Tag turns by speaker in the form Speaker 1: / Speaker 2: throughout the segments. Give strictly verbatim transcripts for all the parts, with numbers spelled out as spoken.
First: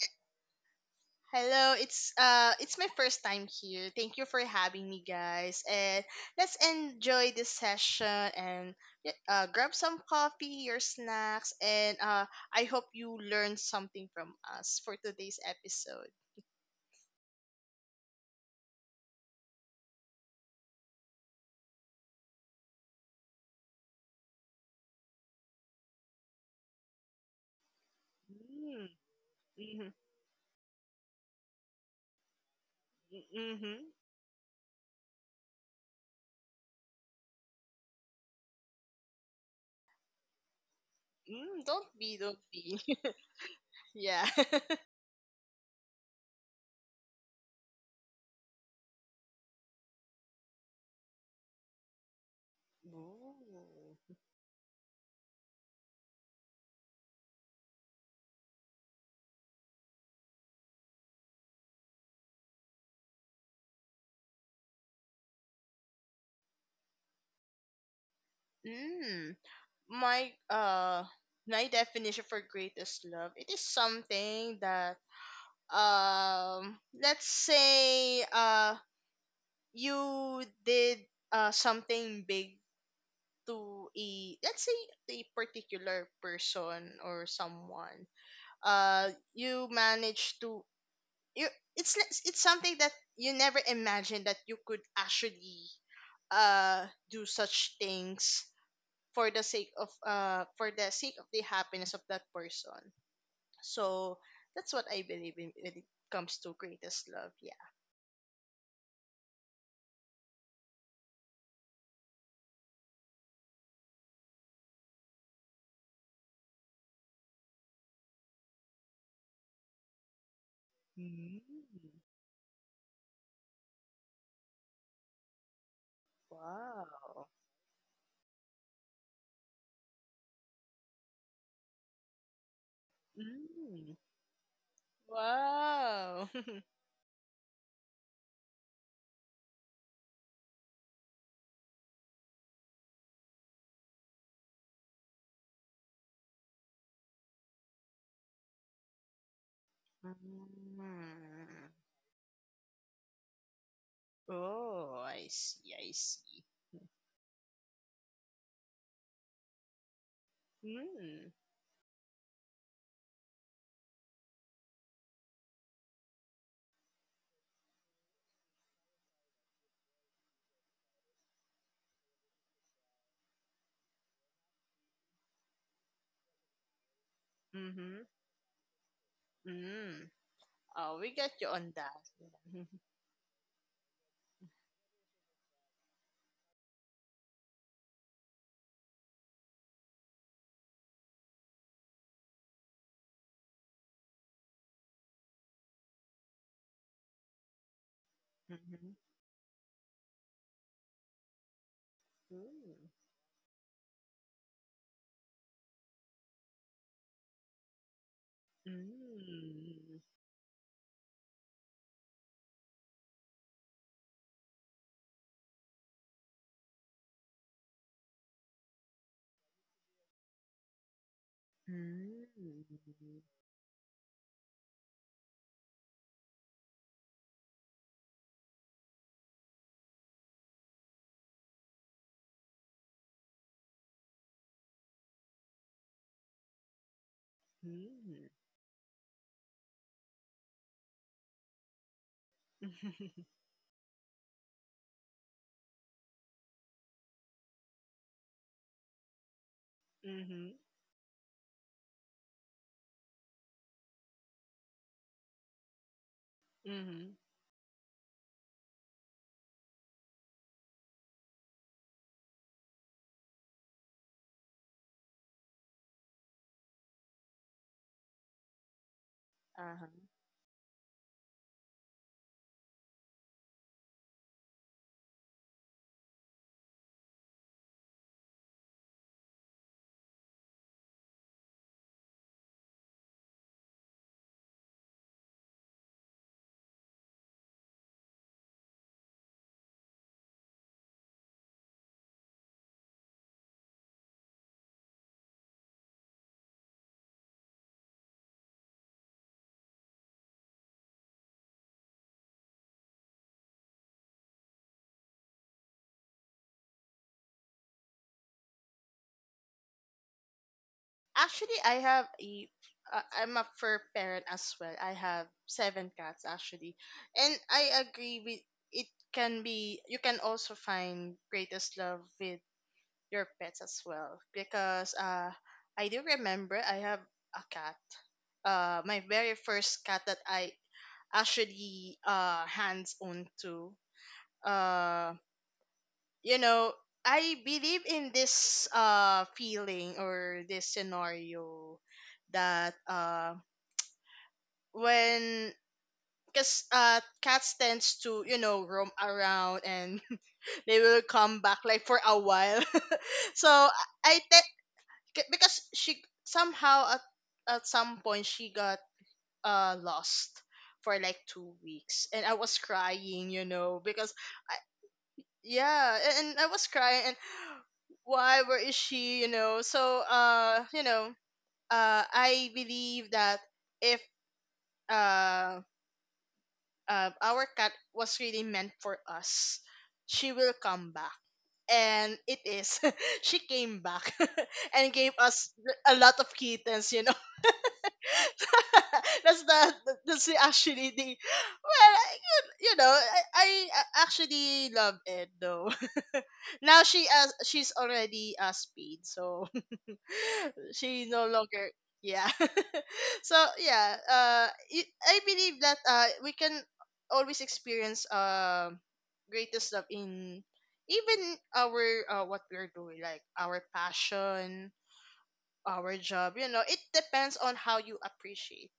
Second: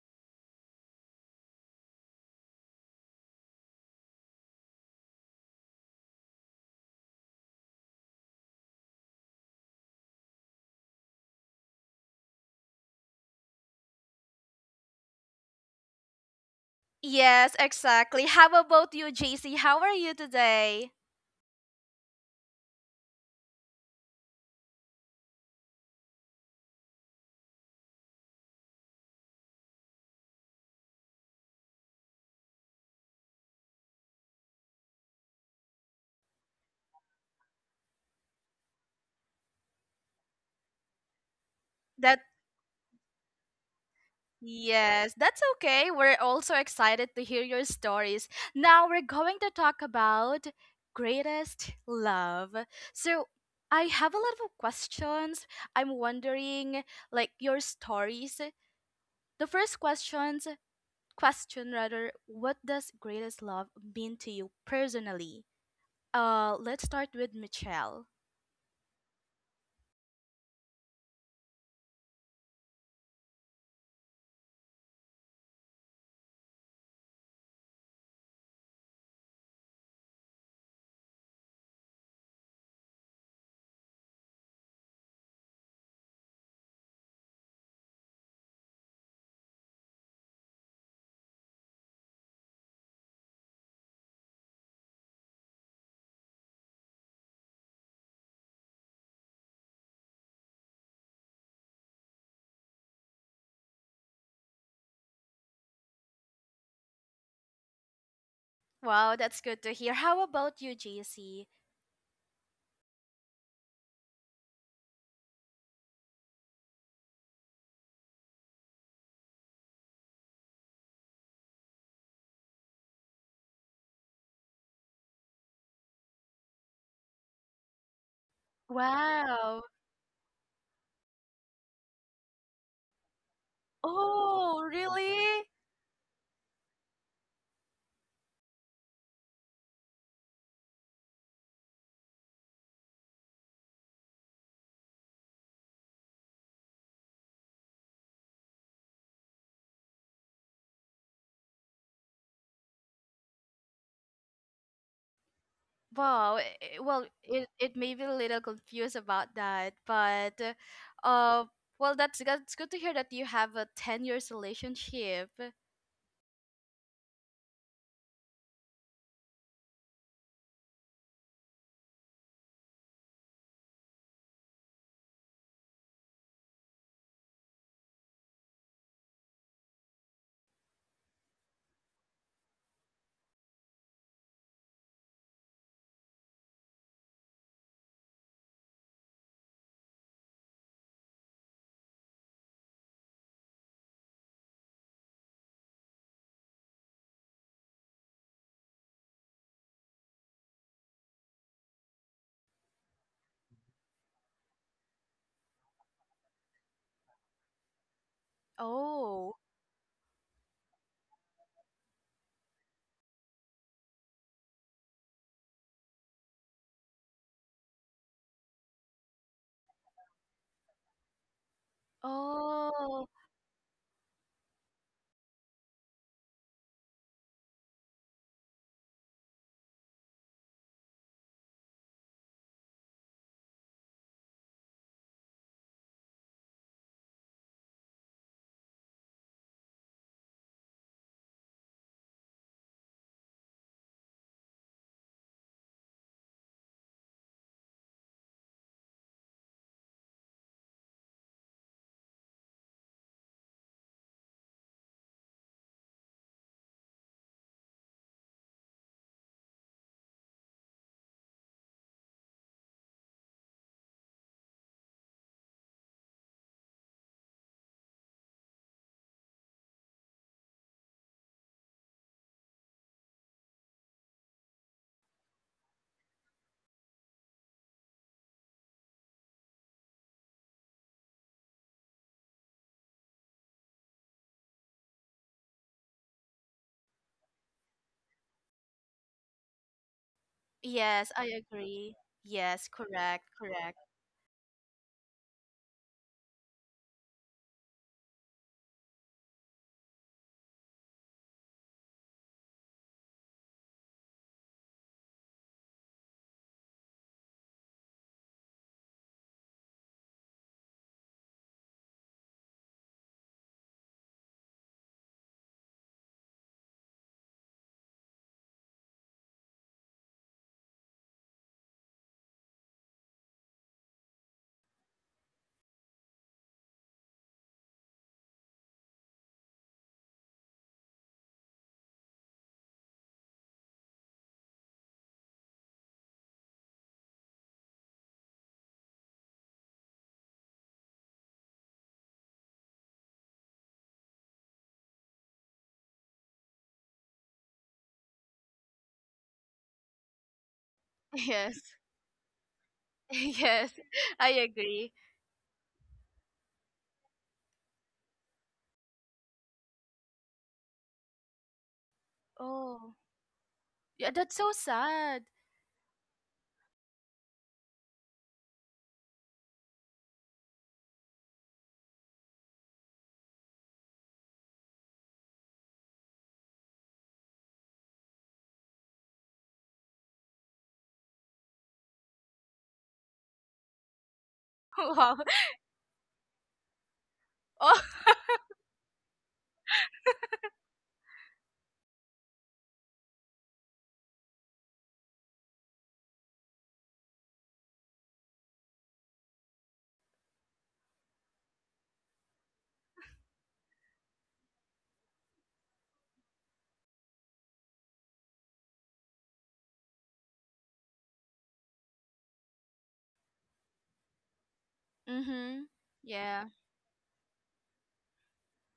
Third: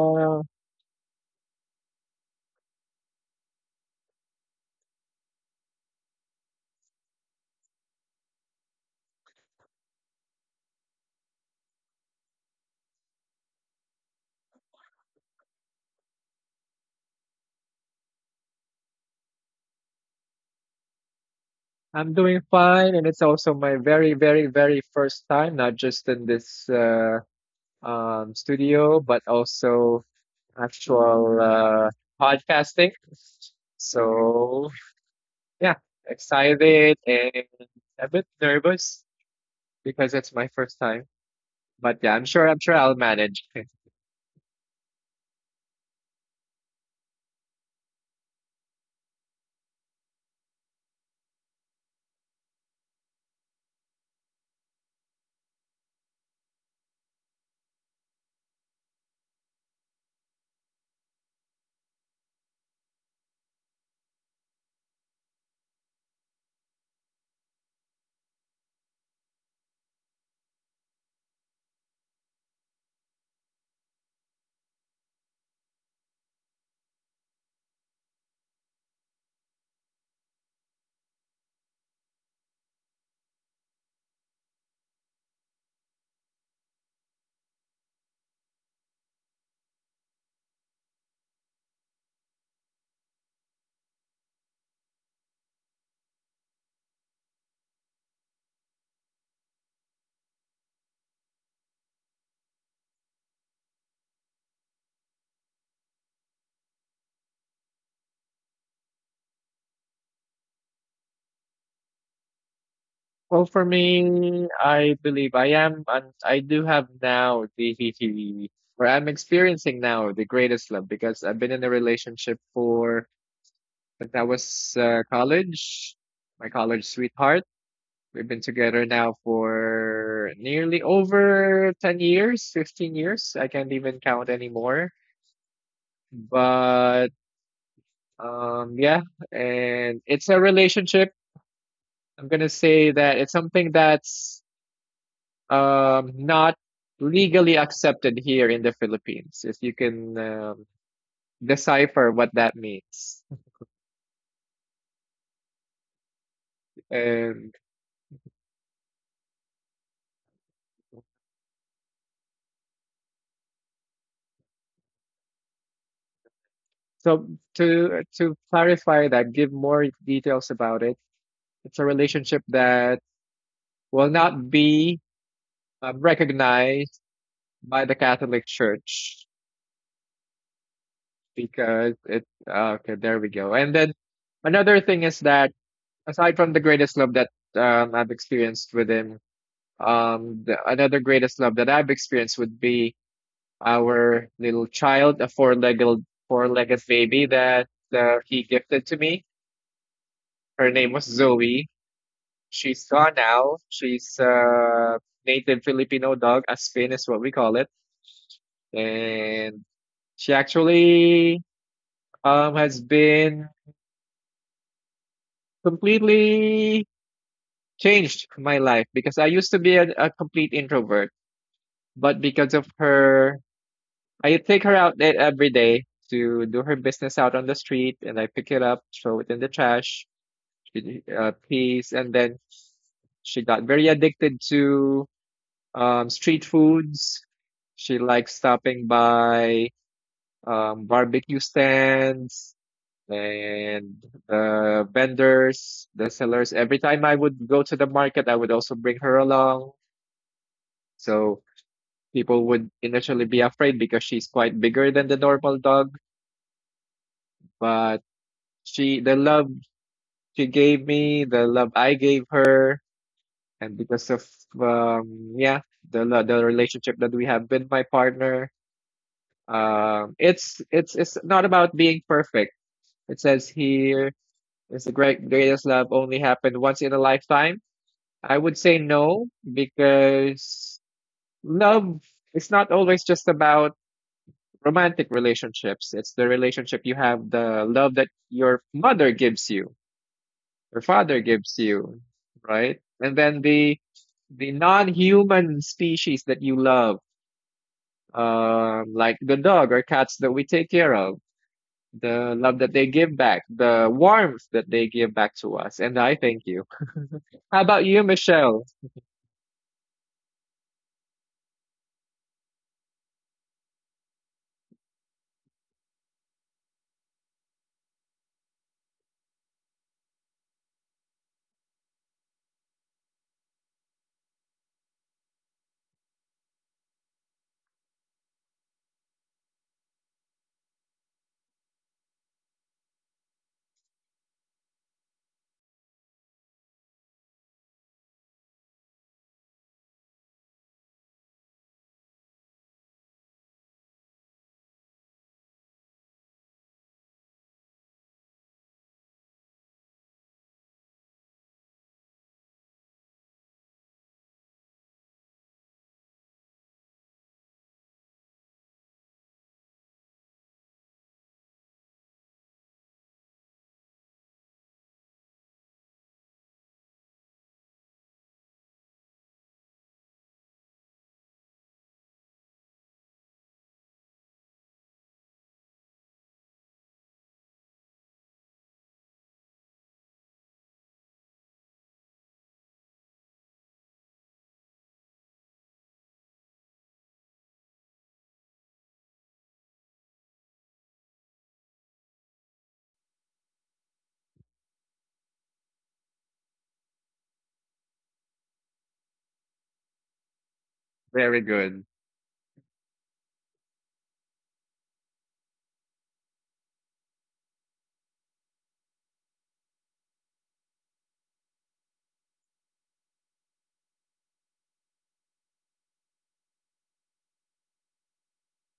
Speaker 1: Hola,
Speaker 2: Hello, it's uh it's my first time here. Thank you for having me guys. And let's enjoy this session and y- uh grab some coffee, your snacks and uh I hope you learned something from us for today's episode.
Speaker 3: Yes, exactly. How about you, J C? How are you today?
Speaker 1: I'm doing fine, and it's also my very, very, very first time, not just in this uh, um,
Speaker 2: Mm,
Speaker 1: studio, but
Speaker 2: mm-hmm,
Speaker 1: also actual uh, podcasting.
Speaker 2: mm-hmm,
Speaker 1: So, yeah, excited and a bit nervous because it's my first time.
Speaker 2: mm, don't be,
Speaker 1: But
Speaker 3: That
Speaker 2: don't
Speaker 1: yeah, I'm sure,
Speaker 2: be.
Speaker 1: I'm sure I'll manage.
Speaker 2: Yeah.
Speaker 3: Yes, that's okay. We're also excited to hear your stories. Now we're going to talk about greatest love.
Speaker 2: Ooh.
Speaker 3: So, I have a lot of questions. I'm wondering like your stories. The first questions question rather, what does greatest love mean to you personally? Uh, let's start with Michelle.
Speaker 2: Mm. my uh my definition for greatest love, it is something that um let's say uh you did uh something big to a, let's say, a particular person or someone, uh you managed to you it's it's something that you never imagined that you could actually uh do such things for the sake of uh for the sake of the happiness of that person. So that's what I believe in when it comes to greatest love. Yeah.
Speaker 3: Wow, that's good to hear. How about you, J C?
Speaker 1: Well, for me, I believe I am, and I do have now the, or I'm experiencing now the greatest love because
Speaker 2: Mm,
Speaker 1: I've been in a relationship for, since I was uh, college, my college
Speaker 2: wow.
Speaker 1: sweetheart. We've been together now
Speaker 3: Wow.
Speaker 1: for nearly over 10 years, 15 years. I can't
Speaker 2: Mm,
Speaker 1: even count
Speaker 3: Oh,
Speaker 1: anymore.
Speaker 3: really?
Speaker 2: wow.
Speaker 1: But um, yeah, and it's a relationship. I'm gonna say that it's something that's um, not legally accepted here in the Philippines, if you can um,
Speaker 2: Mm.
Speaker 1: decipher what that means.
Speaker 2: Oh, I see. I
Speaker 3: Wow.
Speaker 2: see.
Speaker 3: eh, Well, it,
Speaker 1: And
Speaker 3: it may be a little confused about that, but uh,
Speaker 2: Mm.
Speaker 3: uh, well, that's that's good to hear that you have a ten years relationship.
Speaker 1: so to to clarify that, give more details about it. It's a relationship that will not be um, recognized by the
Speaker 2: Mm-hmm.
Speaker 1: Catholic Church
Speaker 2: Mm. Oh, we got you on
Speaker 1: because
Speaker 2: that.
Speaker 1: it.
Speaker 2: Yeah.
Speaker 1: uh, Okay, there we go. And then another thing is that aside from the greatest love that um, I've experienced with him, Um, the, another greatest love that I've experienced would be our little child, a four-legged four-legged baby that uh, he gifted
Speaker 2: Mhm.
Speaker 1: to me. Her name was Zoe.
Speaker 2: Mm.
Speaker 1: She's gone now. She's a native Filipino dog, Aspin is what we call it,
Speaker 3: Oh.
Speaker 1: and
Speaker 2: Mm.
Speaker 1: she actually um has been completely changed my life because I used to be a, a complete introvert, but
Speaker 2: Mm.
Speaker 1: because of
Speaker 3: Oh.
Speaker 1: her I take her out e- every day to do her business out on the street, and I pick it up, throw it in the trash, she- uh, peas, and then she got very addicted to um, street foods. She
Speaker 2: Mm.
Speaker 1: likes stopping by um, barbecue stands and the vendors, the sellers. Every time I would go to the market, I would also bring her along.
Speaker 2: Mm-hmm.
Speaker 1: So people would initially be afraid because she's quite bigger than the normal dog,
Speaker 2: Mm-hmm.
Speaker 1: but She, the love she gave me, the love I gave her, and because of um, yeah, the lo- the relationship that we have with my partner,
Speaker 2: Uh-huh.
Speaker 1: um, it's it's it's not about being perfect. It says here, is the great greatest love only happened once in a lifetime? I would say no because love is not always just about romantic relationships. It's the relationship you have, the love that your mother gives you, your
Speaker 3: Yes,
Speaker 1: father
Speaker 3: I
Speaker 1: gives
Speaker 3: agree.
Speaker 1: you,
Speaker 3: Yes,
Speaker 1: right? And
Speaker 3: correct,
Speaker 1: then
Speaker 3: correct.
Speaker 1: the the non-human species that you love, uh, like the dog or cats that we take care of, the love that they give back, the warmth that they give back to us, and I thank you. How about you, Michelle?
Speaker 2: Actually, I have a. Uh, I'm a fur parent as well. I have seven cats actually, and I agree with it. Can be, you can also find greatest love with your pets as well because uh, I do remember I have a cat. Uh, my very first cat that I actually uh hands on to uh you know, I believe in this uh feeling or this scenario that uh when because uh cats tends to, you know, roam around and they will come back
Speaker 3: Yes.
Speaker 2: like for a while, so
Speaker 3: Yes,
Speaker 2: I
Speaker 3: I
Speaker 2: think
Speaker 3: agree.
Speaker 2: because she somehow at, at some point she got uh lost for like two weeks and I was
Speaker 3: Oh.
Speaker 2: crying, you know, because
Speaker 3: Yeah, that's so sad.
Speaker 2: yeah, a- and I was crying and why, where is she, you know? So uh you know uh I believe that if uh, uh our cat was really meant for us, she will come back. And it is, she came back and gave
Speaker 3: Wow.
Speaker 2: us a lot of kittens, you know.
Speaker 3: Oh.
Speaker 2: That's the the- that's the si, actually the, well I- you, you know, I, I a- actually love it though. Now she uh, she's already uh speed so she no
Speaker 1: Very
Speaker 2: longer,
Speaker 1: good.
Speaker 2: yeah. So yeah, uh it, I believe that uh we can always experience um greatest love in even our uh what we're doing, like our passion,
Speaker 3: Mhm.
Speaker 2: our job, you
Speaker 3: Yeah.
Speaker 2: know, it depends on how you appreciate.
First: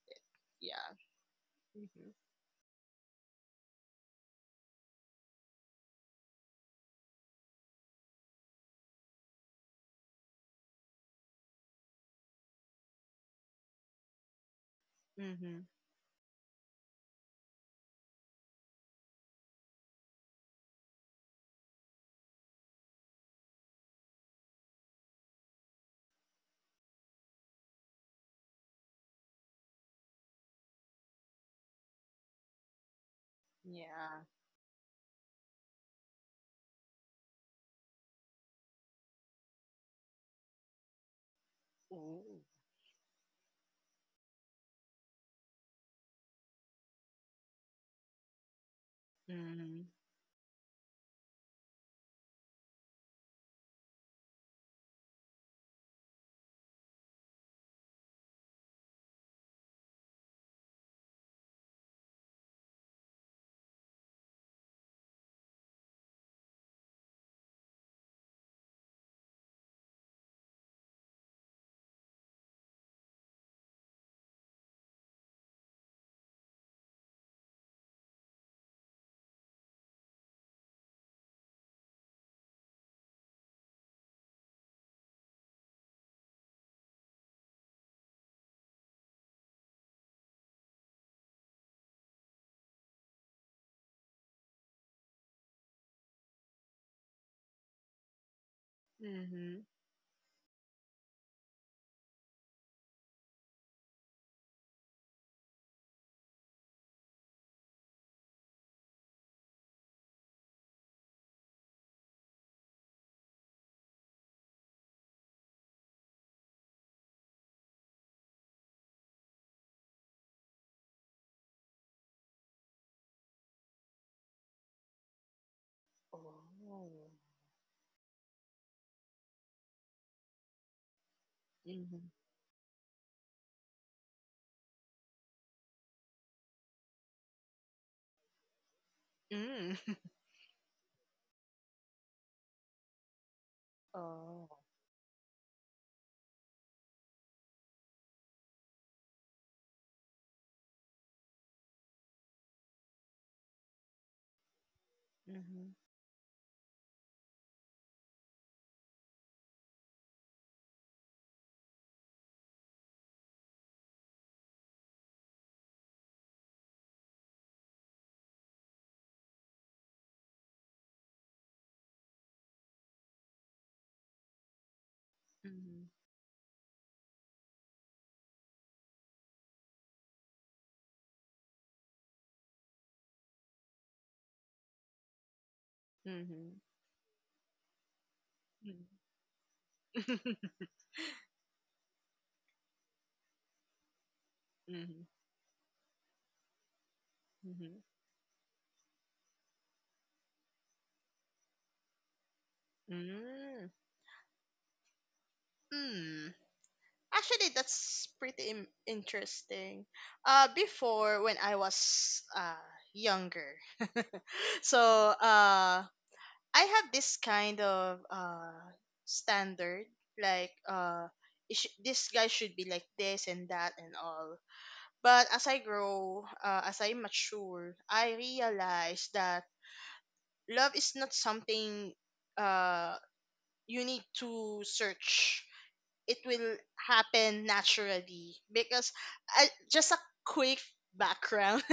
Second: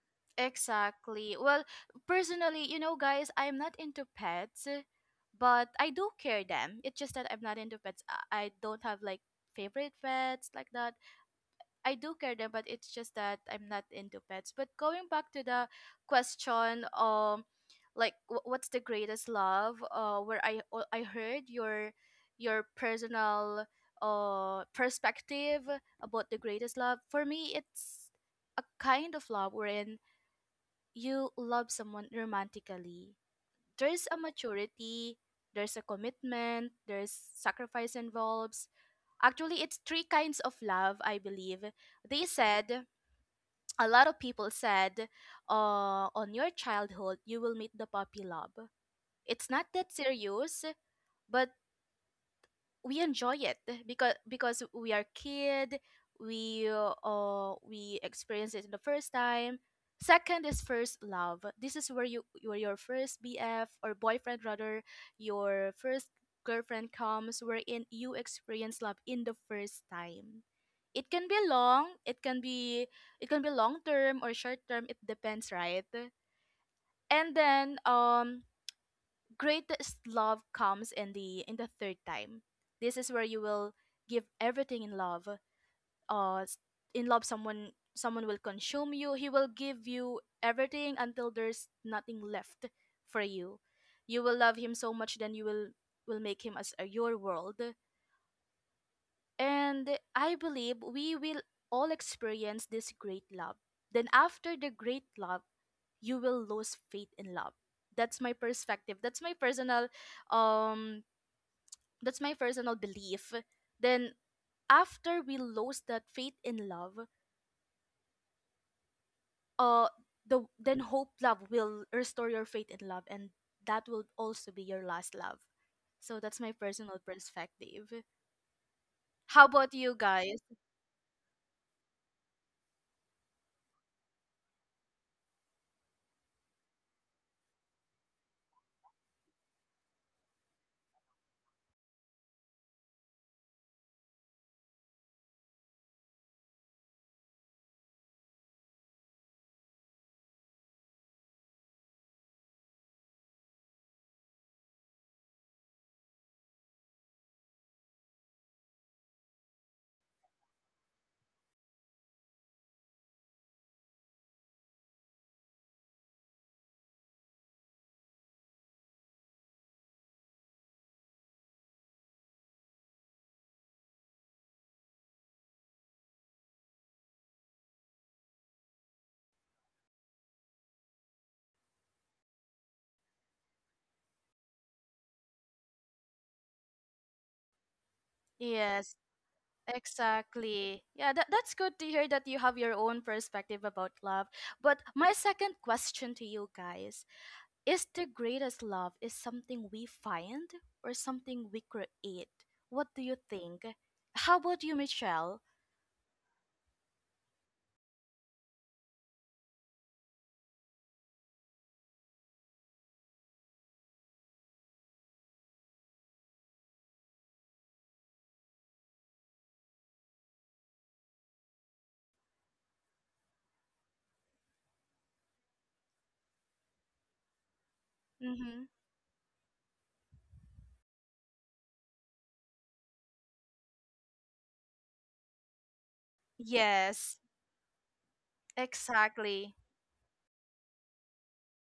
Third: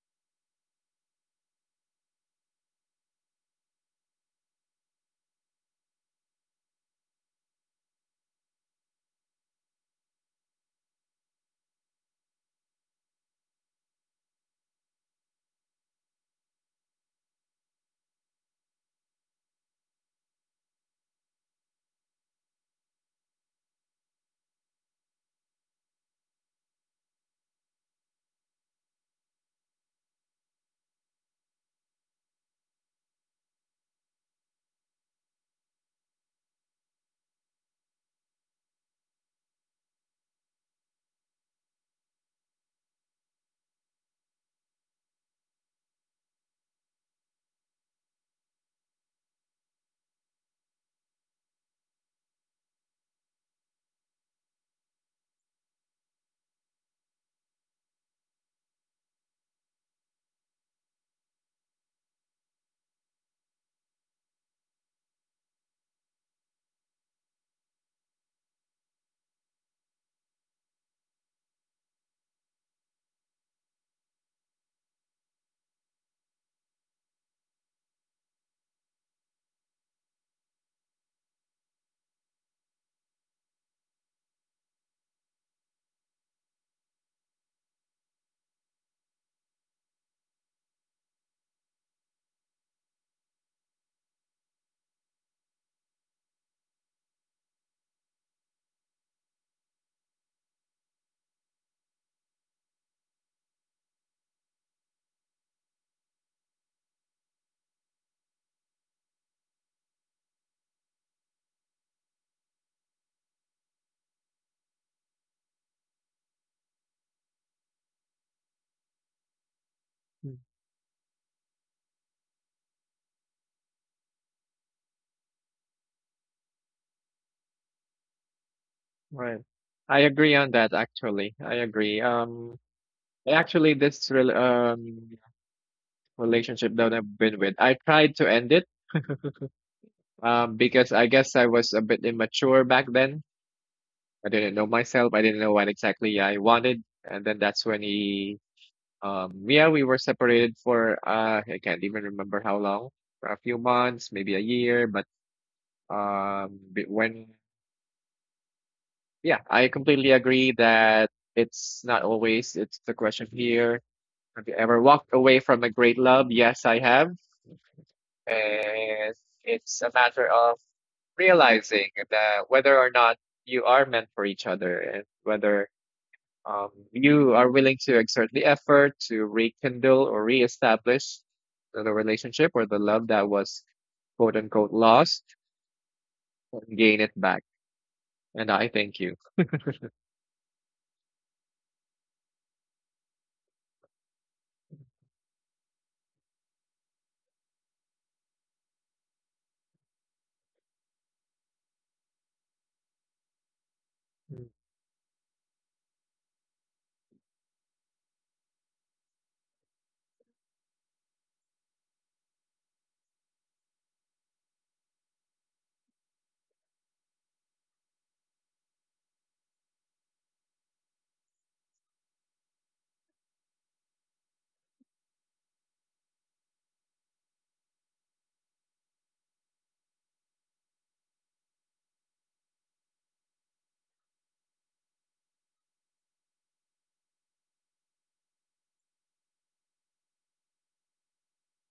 Speaker 2: Yeah.
Speaker 3: Exactly. Well,
Speaker 2: Mhm.
Speaker 3: personally, you know, guys, I'm not into pets, but I do care them. It's just that I'm not into pets. I I don't have like favorite pets like that. I do care them, but it's just that I'm not into pets. But going back to
Speaker 2: Mhm.
Speaker 3: the question, um, like wh- what's the greatest love? Uh, where I o- I heard your your personal uh perspective about the greatest love. For me, it's a kind of love wherein you love someone romantically, there's a
Speaker 2: Yeah.
Speaker 3: maturity, there's a commitment, there's sacrifice involves. Actually, it's three kinds of love, I believe.
Speaker 2: Ooh.
Speaker 3: They said, a lot of people said, uh, on your childhood, you will meet the puppy love. It's not
Speaker 2: Mhm.
Speaker 3: that serious, but we enjoy it because because we are kid, we uh uh, we experience it the first time. Second is first love. This is where you where your first bf, or boyfriend rather, your first girlfriend comes, wherein you experience love in the first time. It can be long, it can be it can be long term or short term. It depends, right? And then um greatest love comes in the in the third time. This is where you will give everything in love. Uh, s- in love, someone someone will consume you. He will give you everything until there's nothing left for you. You will love him so much, then you will will make him as uh, your world.
Speaker 2: Mhm.
Speaker 3: And I believe we will all experience this great love. Then after the great love, you will lose faith in love. That's my perspective. That's my personal um that's my personal belief. Then after we lose that faith in love, uh
Speaker 1: Mm.
Speaker 3: the then hope love will restore your faith in love, and that will also be your last love. So that's my personal
Speaker 2: Oh.
Speaker 3: perspective.
Speaker 1: Right.
Speaker 3: How about you
Speaker 1: I agree
Speaker 3: guys?
Speaker 1: on that, actually. I agree.
Speaker 2: Mhm.
Speaker 1: Um, actually, this rel um relationship that I've been with, I tried to end it,
Speaker 2: Mm.
Speaker 1: um, because I guess I was a bit immature back then. I
Speaker 2: Oh.
Speaker 1: didn't know myself. I didn't know what exactly I wanted. And then that's when he, um, yeah, we were separated for, uh, I can't even remember how long, for a few months, maybe a year. But
Speaker 2: Mhm.
Speaker 1: um, b- when, yeah, I completely agree that it's not always, it's the question here. Have you ever walked away from a great love? Yes, I have. And it's a matter of realizing that whether or not you are meant for each other and whether
Speaker 2: Mhm.
Speaker 1: um, you are willing to exert the effort to rekindle or reestablish the relationship or the love that was quote unquote lost
Speaker 2: Mhm.
Speaker 1: and gain it back. And I
Speaker 2: Mhm. Mhm.
Speaker 3: Yes,
Speaker 1: thank you.
Speaker 2: Mhm.
Speaker 3: exactly. Yeah, that, that's good to hear that you have your own perspective about love. But my second question to you guys: is the greatest love is something we find or something we create? What do you think?
Speaker 2: Mm.
Speaker 3: How
Speaker 1: Mm.
Speaker 3: about you, Michelle?
Speaker 2: Mm. Actually, that's pretty im interesting. Uh, before when I was uh younger, so uh I have this kind of uh standard, like uh it sh- this guy should be like this and that and all. But as I grow, uh, as I mature, I
Speaker 3: Mm-hmm.
Speaker 2: realize that love is not something uh you need to search, it will
Speaker 3: Yes,
Speaker 2: happen naturally because I,
Speaker 3: exactly.
Speaker 2: just a quick background.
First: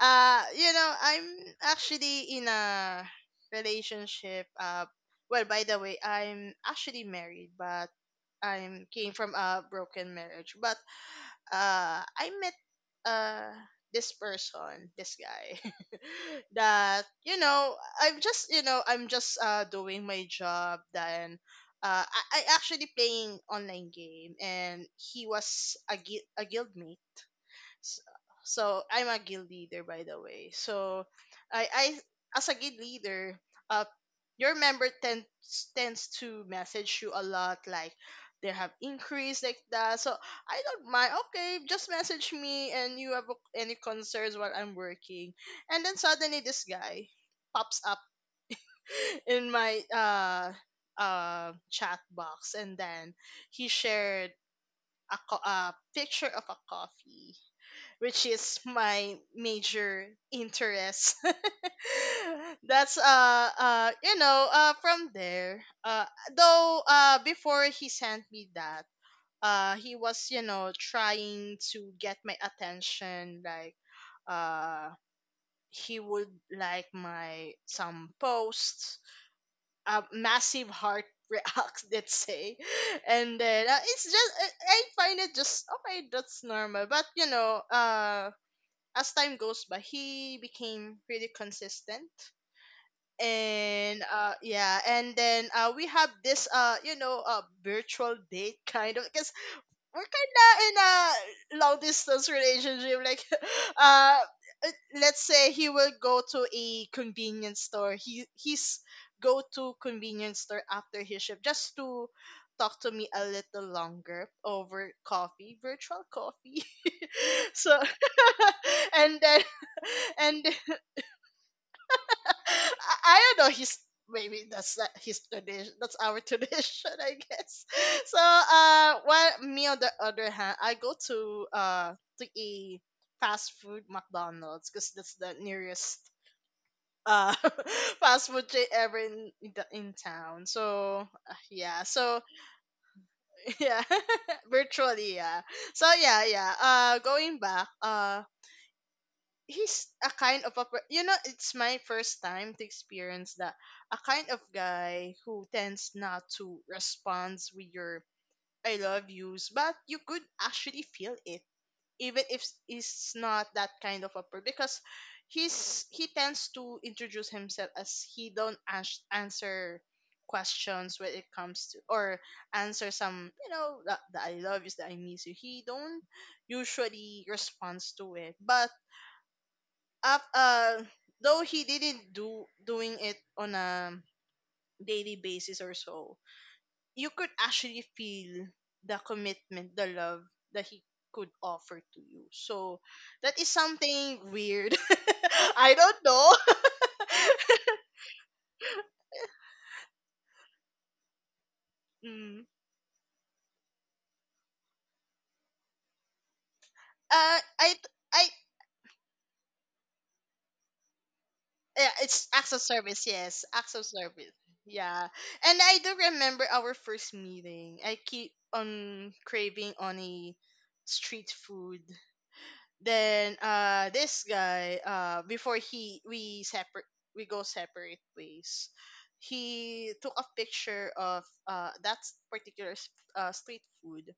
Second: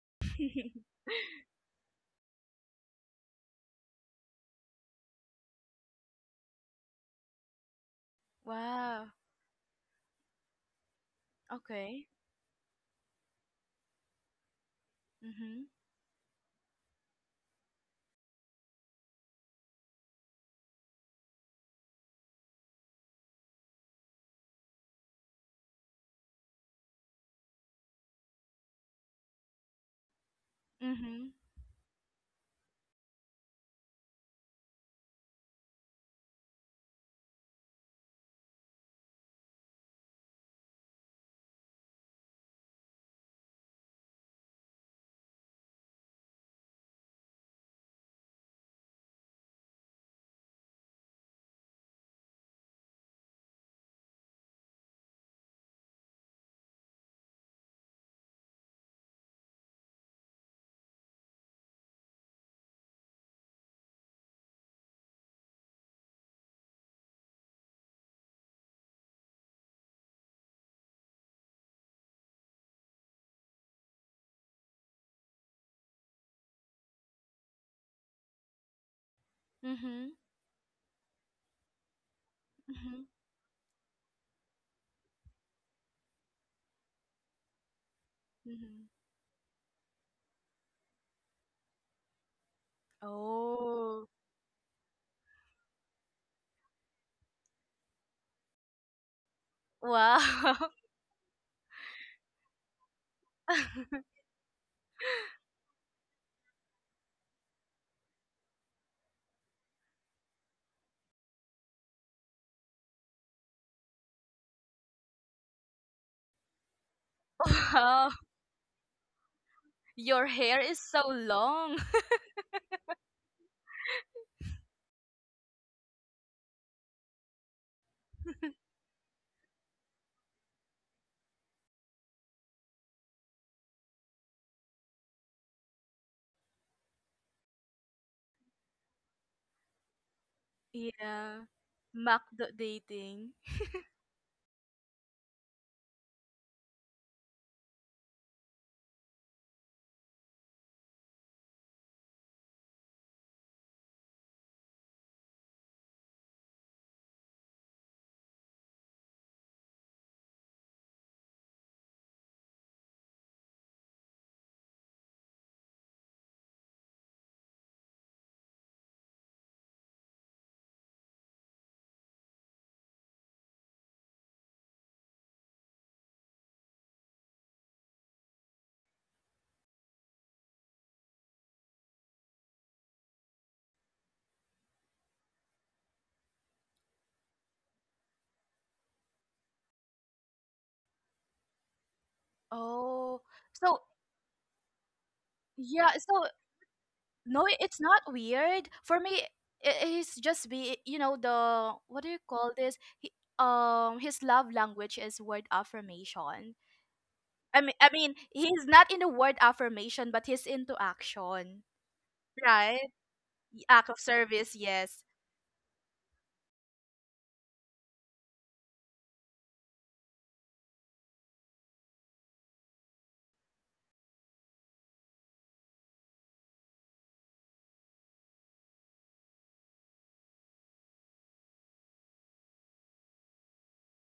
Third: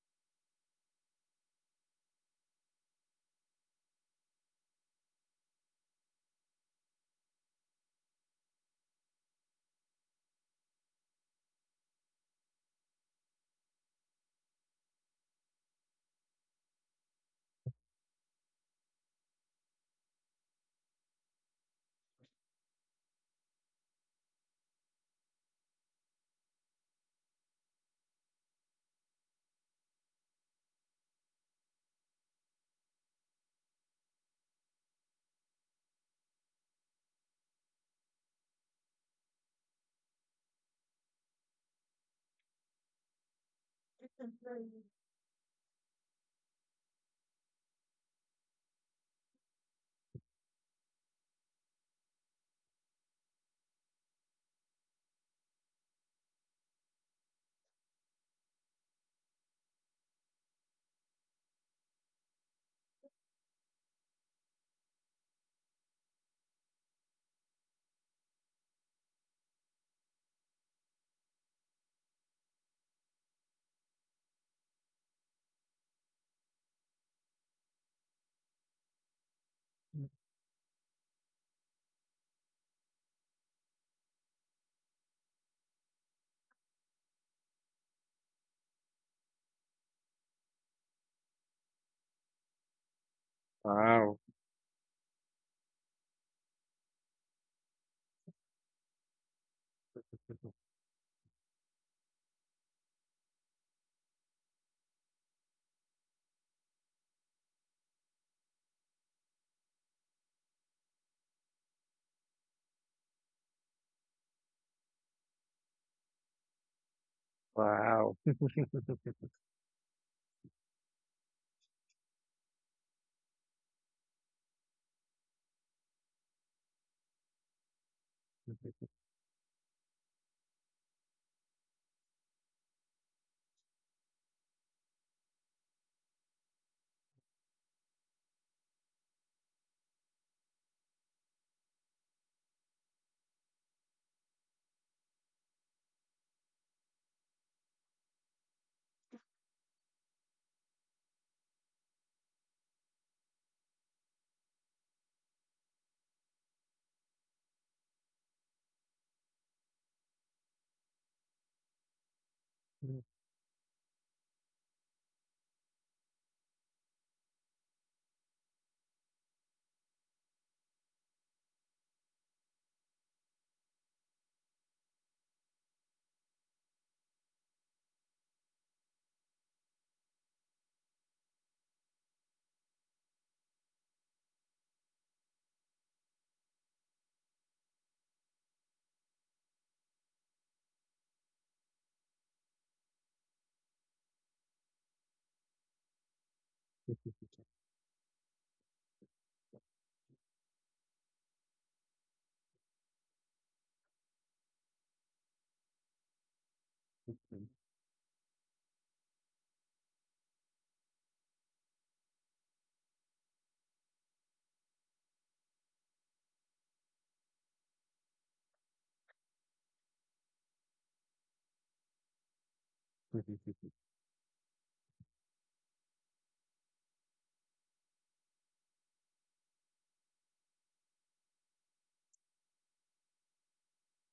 Speaker 2: uh You know, I'm actually in a relationship uh well, by the way, I'm actually married, but I'm
Speaker 3: Wow.
Speaker 2: came from a broken marriage. But uh
Speaker 3: Okay.
Speaker 2: I met uh this person, this guy,
Speaker 3: Mm-hmm.
Speaker 2: that, you know, I'm just, you know, I'm just uh doing my job. Then uh I, I actually playing online game and he was a, gui- a guildmate. S- So I'm a guild leader, by the way. So
Speaker 3: Mm-hmm.
Speaker 2: I, I as a guild leader, uh, your member tends tends to message you a lot, like they have increase like that. So I don't mind. Okay, just message me, and you have any concerns while I'm working. And then suddenly this guy pops up in my uh uh chat box, and then he shared a, co- a picture of a coffee, which is my major interest. That's uh uh you know uh from there, uh though uh before he sent me that, uh he was, you know, trying to get my attention. Like uh he would like my some posts, a
Speaker 3: Mm-hmm.
Speaker 2: massive heart reacts, let's say.
Speaker 3: Mm-hmm.
Speaker 2: And then uh, it's just I, I find it just okay, that's normal. But you know uh
Speaker 3: Mm-hmm.
Speaker 2: as time goes by, he became really consistent. And
Speaker 3: Oh.
Speaker 1: Wow.
Speaker 2: uh yeah, and then uh we have this uh you know uh virtual date kind of because we're kinda
Speaker 3: Wow.
Speaker 2: in a long distance relationship. Like uh uh, let's say he will go to a convenience store. He he's go to convenience store after his shift just to talk to me a little longer over coffee, virtual coffee. So
Speaker 3: Wow.
Speaker 1: Wow.
Speaker 2: and then
Speaker 3: Your
Speaker 2: and
Speaker 3: hair is so long.
Speaker 2: I, I don't know. He's, maybe that's not his tradition. That's our tradition, I guess. So, uh, well, me on the other hand, I go to uh to a fast food McDonald's because that's the nearest uh fast food chain ever in in, the, in town. So uh,
Speaker 3: Yeah.
Speaker 2: yeah, so
Speaker 3: Macdo dating.
Speaker 2: yeah, virtually, yeah. So yeah, yeah. Uh, going back. Uh, he's a kind of a per- you know, it's my first time to experience that, a kind of guy who tends not to respond with your I love yous, but you could actually feel it, even if
Speaker 1: Mm.
Speaker 2: it's not that kind of a person because he's he tends to introduce himself as he don't ans- answer questions when it comes to, or answer some, you know, the, the I love yous that I miss you, he don't usually responds to it. But af- uh, though he didn't do doing it on a daily basis or so, you could actually feel the commitment, the love that he could offer to you. So
Speaker 3: Oh.
Speaker 2: that is
Speaker 3: So
Speaker 2: something weird. I
Speaker 3: yeah,
Speaker 2: don't
Speaker 3: so
Speaker 2: know.
Speaker 3: No, it's not weird. For me, i- he's just be you know the what do you
Speaker 2: Mm.
Speaker 3: call this? He, um, his love language is word affirmation.
Speaker 2: Uh,
Speaker 3: I
Speaker 2: I,
Speaker 3: mean, I mean,
Speaker 2: I,
Speaker 3: he's not into word affirmation, but he's into action,
Speaker 2: yeah, it's acts of
Speaker 3: right?
Speaker 2: service. Yes,
Speaker 3: Y-
Speaker 2: acts of
Speaker 3: Act of
Speaker 2: service.
Speaker 3: service, yes.
Speaker 2: Yeah, and I do remember our first meeting. I keep on craving on a street food. Then uh this guy, uh before he we separate, we go separate ways, he took a picture of uh that s- particular s- uh, street food.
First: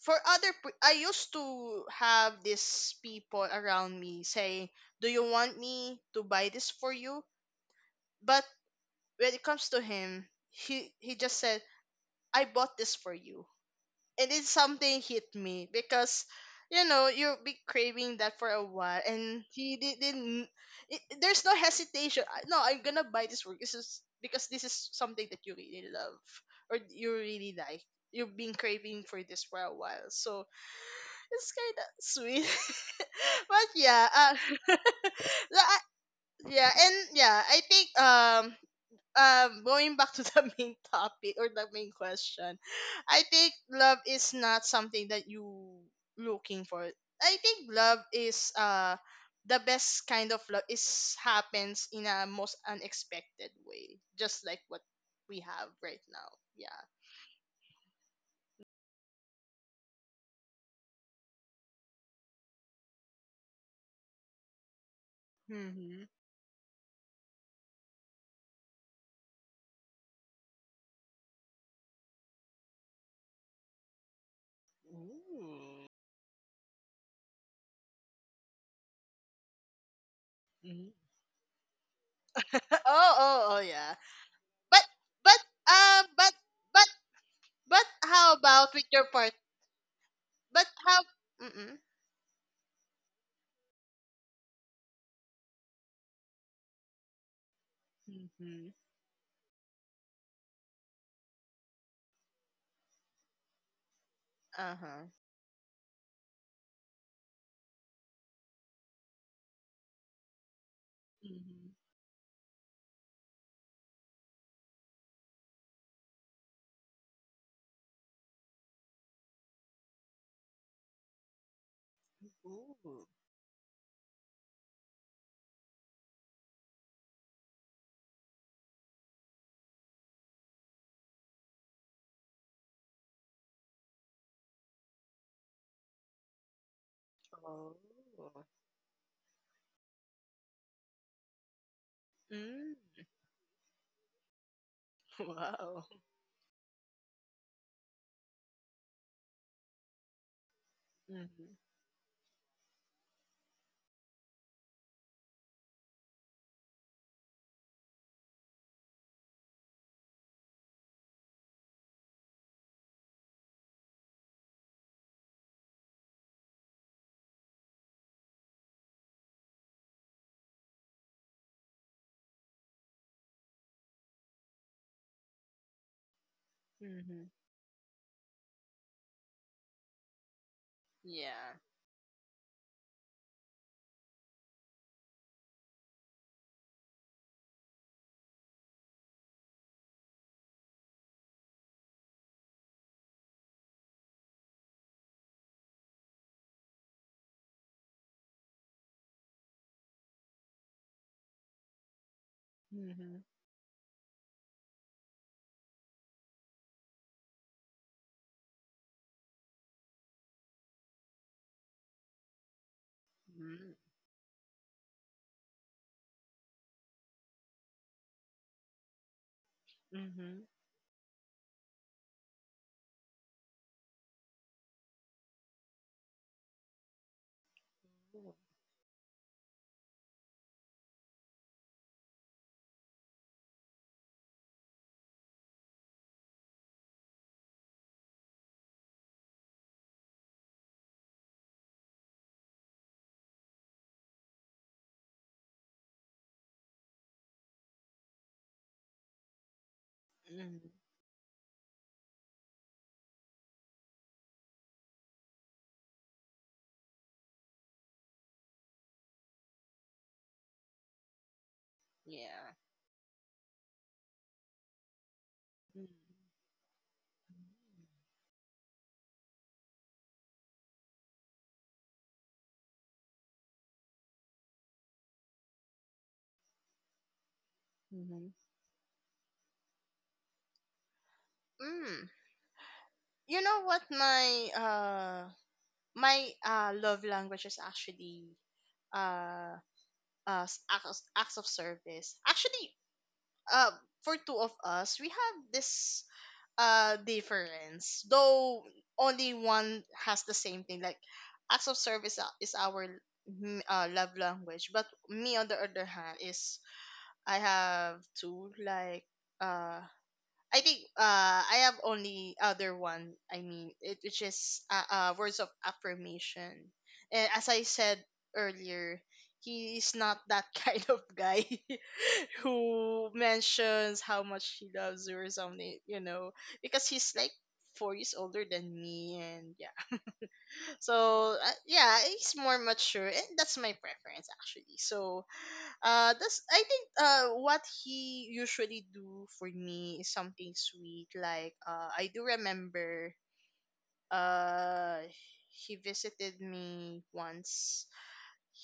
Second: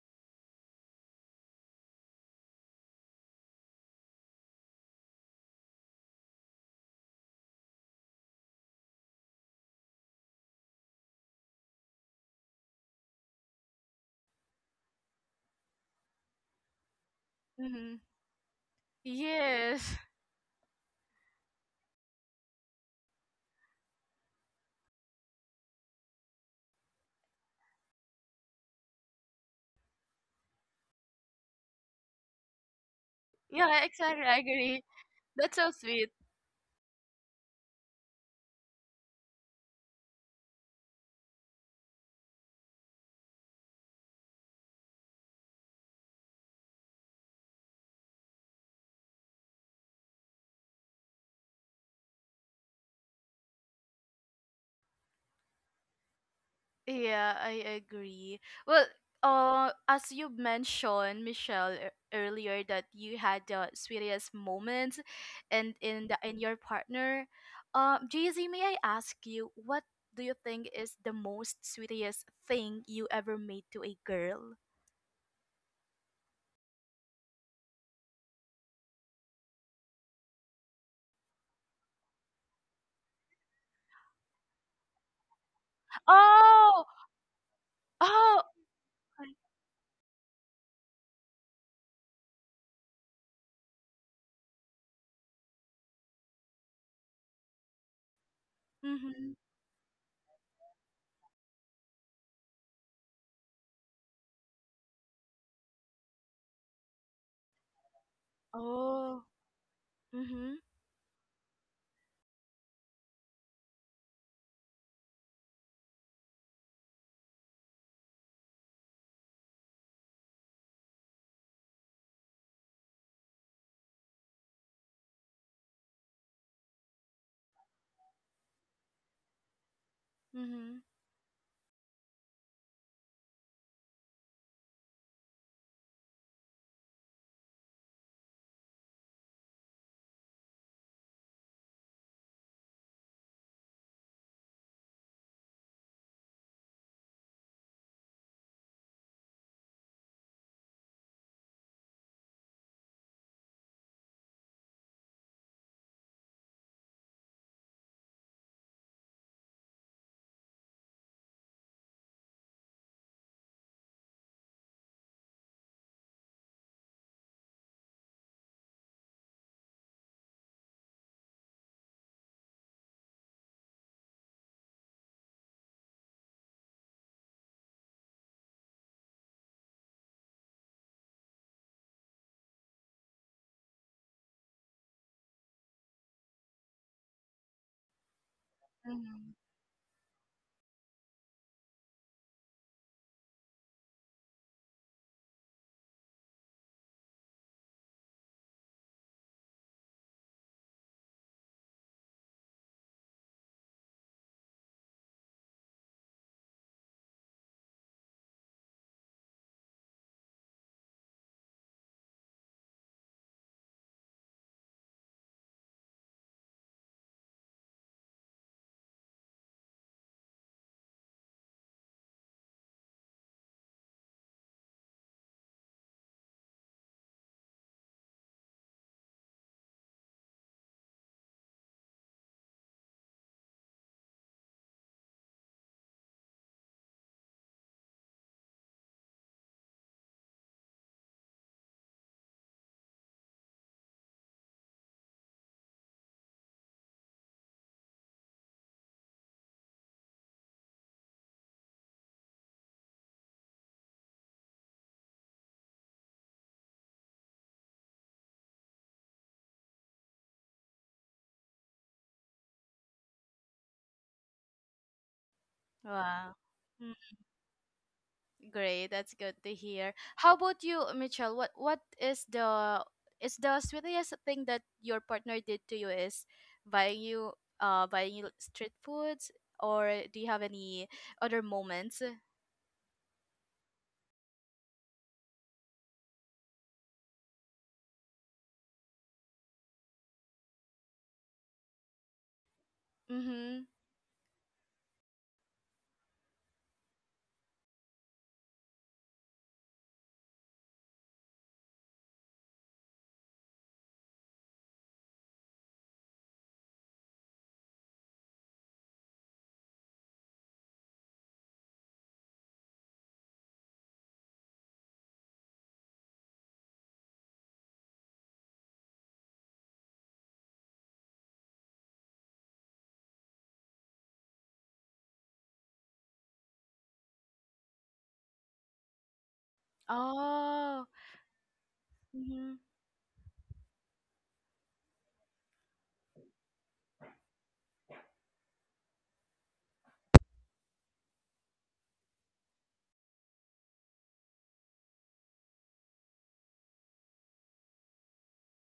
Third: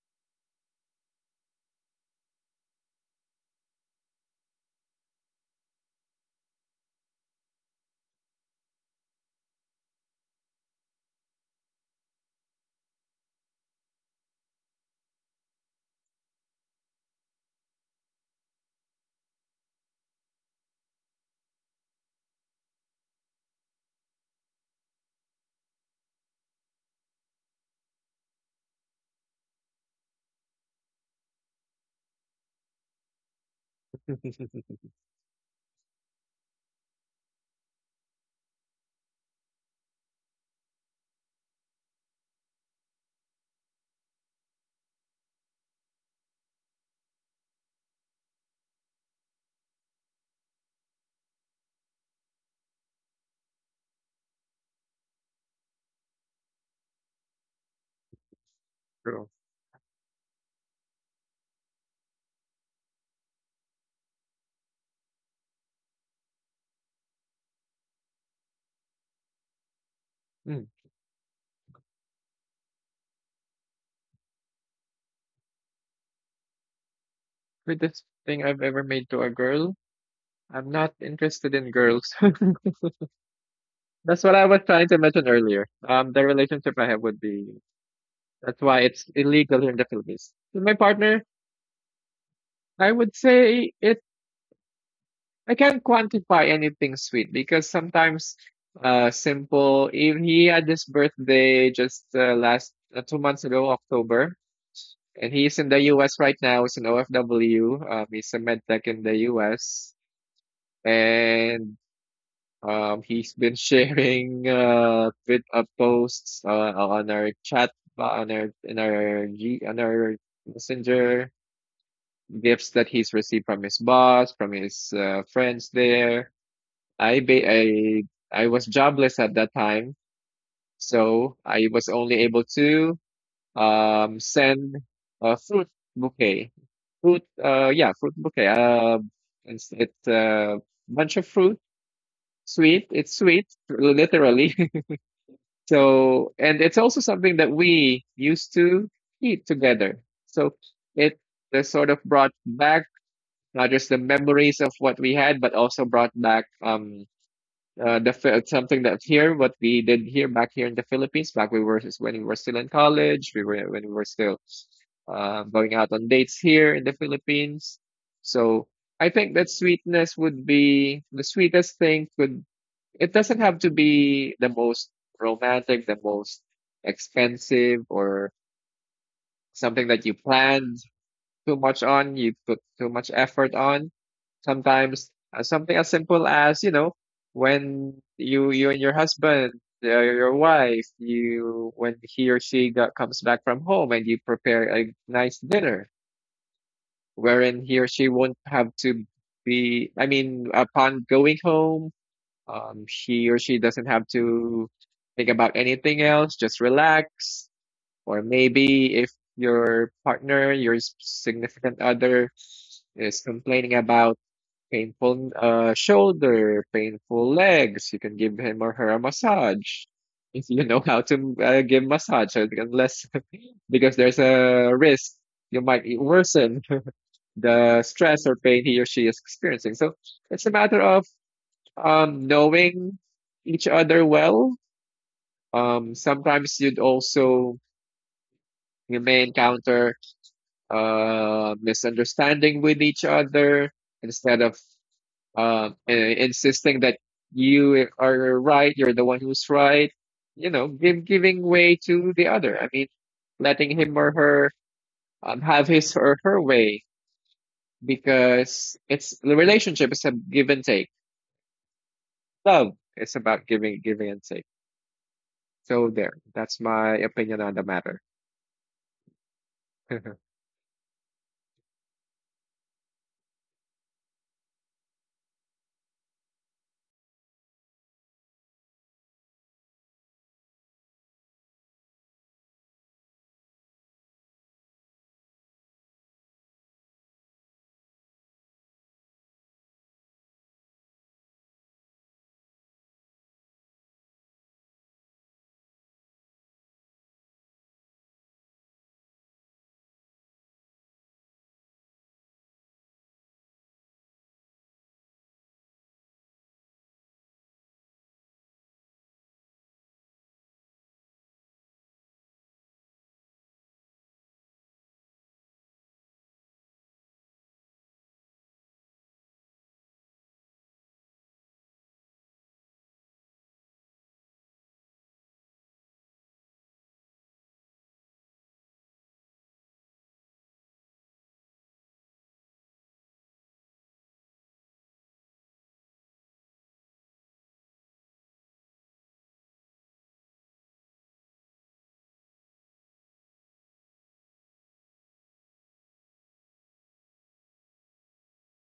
Speaker 2: For other p- I used to have these people around me saying, do you want me to buy this for you? But when it comes to him, he he just said, I bought this for you. And it is something hit me because you know, you'll be
Speaker 3: Mm-hmm.
Speaker 2: craving that for a while and he
Speaker 3: Yes.
Speaker 2: di- didn't, it, there's no hesitation. I- no, I'm gonna buy this work, this is because this is something that you really love or you really like, you've been craving for this for a while. So it's kind of sweet. But
Speaker 3: Yeah,
Speaker 2: yeah
Speaker 3: exactly. I
Speaker 2: uh,
Speaker 3: agree. That's so
Speaker 2: I,
Speaker 3: sweet.
Speaker 2: yeah. And yeah, I think um um going back to the main topic or the main question, I think love is not something that you looking for. I think love is uh the best kind of love is happens in a most unexpected way, just like what we have right now, yeah.
Speaker 3: Yeah, I agree. Well,
Speaker 1: True.
Speaker 3: uh, as you mentioned, Michelle, e- earlier that you had the sweetest moments, and in
Speaker 2: Hmm.
Speaker 3: the in your partner, um, J Z, may I ask you what do you
Speaker 1: Mm.
Speaker 3: think is the most sweetest thing you ever made to a girl?
Speaker 2: Ooh.
Speaker 1: Greatest thing I've ever made to a girl. I'm not
Speaker 2: Mhm.
Speaker 1: interested in girls.
Speaker 2: Oh, oh, oh, yeah.
Speaker 1: That's what I was trying
Speaker 2: but
Speaker 1: to mention
Speaker 2: but
Speaker 1: earlier.
Speaker 2: um
Speaker 1: Um, the
Speaker 2: but
Speaker 1: relationship
Speaker 3: Oh,
Speaker 1: I
Speaker 2: but
Speaker 1: have would be
Speaker 2: but how
Speaker 3: oh,
Speaker 1: that's
Speaker 2: about
Speaker 1: why
Speaker 2: with
Speaker 1: it's
Speaker 2: your part?
Speaker 1: illegal here in the Philippines. With my
Speaker 2: But how?
Speaker 1: partner,
Speaker 2: Mm-mm.
Speaker 1: I would say it I can't quantify anything sweet because sometimes
Speaker 2: Mm-hmm.
Speaker 1: uh
Speaker 3: mm-hmm.
Speaker 1: simple even he had his birthday just uh, last uh, two months ago, October.
Speaker 2: Uh huh.
Speaker 1: And he's in the U S right now, he's an O F W. Um, he's a med tech in the
Speaker 3: Oh,
Speaker 1: U S.
Speaker 3: mm-hmm,
Speaker 1: And
Speaker 2: Mm-hmm.
Speaker 1: um he's been sharing uh bit of posts uh, on our chat uh, on our in our G on our messenger gifts that he's
Speaker 2: Ooh.
Speaker 1: received from his boss, from his uh, friends there I ba- I I was jobless at that time,
Speaker 3: mm-hmm,
Speaker 1: so I was only able to um send a fruit bouquet, fruit uh yeah fruit bouquet
Speaker 2: Oh.
Speaker 1: uh it's it's a bunch of fruit
Speaker 2: Mm.
Speaker 1: sweet it's sweet literally
Speaker 2: Wow.
Speaker 1: so and it's also something that we used to eat together so it
Speaker 2: Mm-hmm.
Speaker 1: uh, sort of brought back not just the memories of what we had but also brought back um uh, the, Fi- something that here what we did here back here in the Philippines back we were when we were still in college we were when we were still uh, going out on dates here in the Philippines so I think that sweetness would be the sweetest thing could it doesn't have to be the most romantic, the most
Speaker 2: Mm-hmm.
Speaker 1: expensive, or something that you planned
Speaker 2: Yeah.
Speaker 1: too much on, you put too much effort on. Sometimes uh, something as simple as, you know, when you you and your
Speaker 3: mm-hmm.
Speaker 1: husband, uh, your wife, you when he or she got, comes back from home and you prepare a nice dinner wherein he or she won't have to be, I mean, upon going home, um,
Speaker 2: Mm-hmm.
Speaker 1: he or she doesn't have to think about anything else, just relax. Or maybe if your partner, your s- significant other is
Speaker 2: Mm.
Speaker 1: complaining about painful uh, shoulder, painful legs, you can give him or her a massage.
Speaker 2: Mm-hmm.
Speaker 1: If you know how to uh, give massage, so unless because there's a risk you might worsen the stress or pain he or she is experiencing. So it's a matter of um, knowing each other well. Um, sometimes you'd also you may encounter uh, misunderstanding with each other instead of um, and insisting that you are right, you're the one who's right, you
Speaker 2: Mm.
Speaker 1: know, give, giving way to the other. I mean, letting him or her um, have his or her way because it's the relationship is a give and take.
Speaker 2: Yeah.
Speaker 1: Love is about giving, giving and take. So there,
Speaker 3: Wow.
Speaker 1: that's my
Speaker 3: Mm.
Speaker 1: opinion on the matter.
Speaker 3: Great, that's good to hear. How about you, Mitchell? What what is the is the sweetest thing that your partner did to you? Is buying you uh buying you
Speaker 2: Mm-hmm.
Speaker 3: street foods, or do you have any other moments?
Speaker 2: Mm. You know what, my uh my uh love language is actually uh uh s- acts, acts of service. Actually,
Speaker 3: Mm-hmm.
Speaker 2: uh for two of us, we have this uh difference though, only one has the same thing, like acts of service a- is our mm, uh, love language. But me on the other hand is I have two, like uh I think uh I have only other one. I mean, it, which is uh, uh words of affirmation. And as I said earlier, he is not that kind of guy who mentions how much he loves you or something, you know, because he's like four years older than me, and yeah,
Speaker 3: Oh.
Speaker 2: so uh, yeah, it's
Speaker 3: Mm-hmm.
Speaker 2: more mature, and that's my preference actually. So uh, that's I think uh, what he usually do for me is something sweet. Like uh, I do remember uh, he visited me once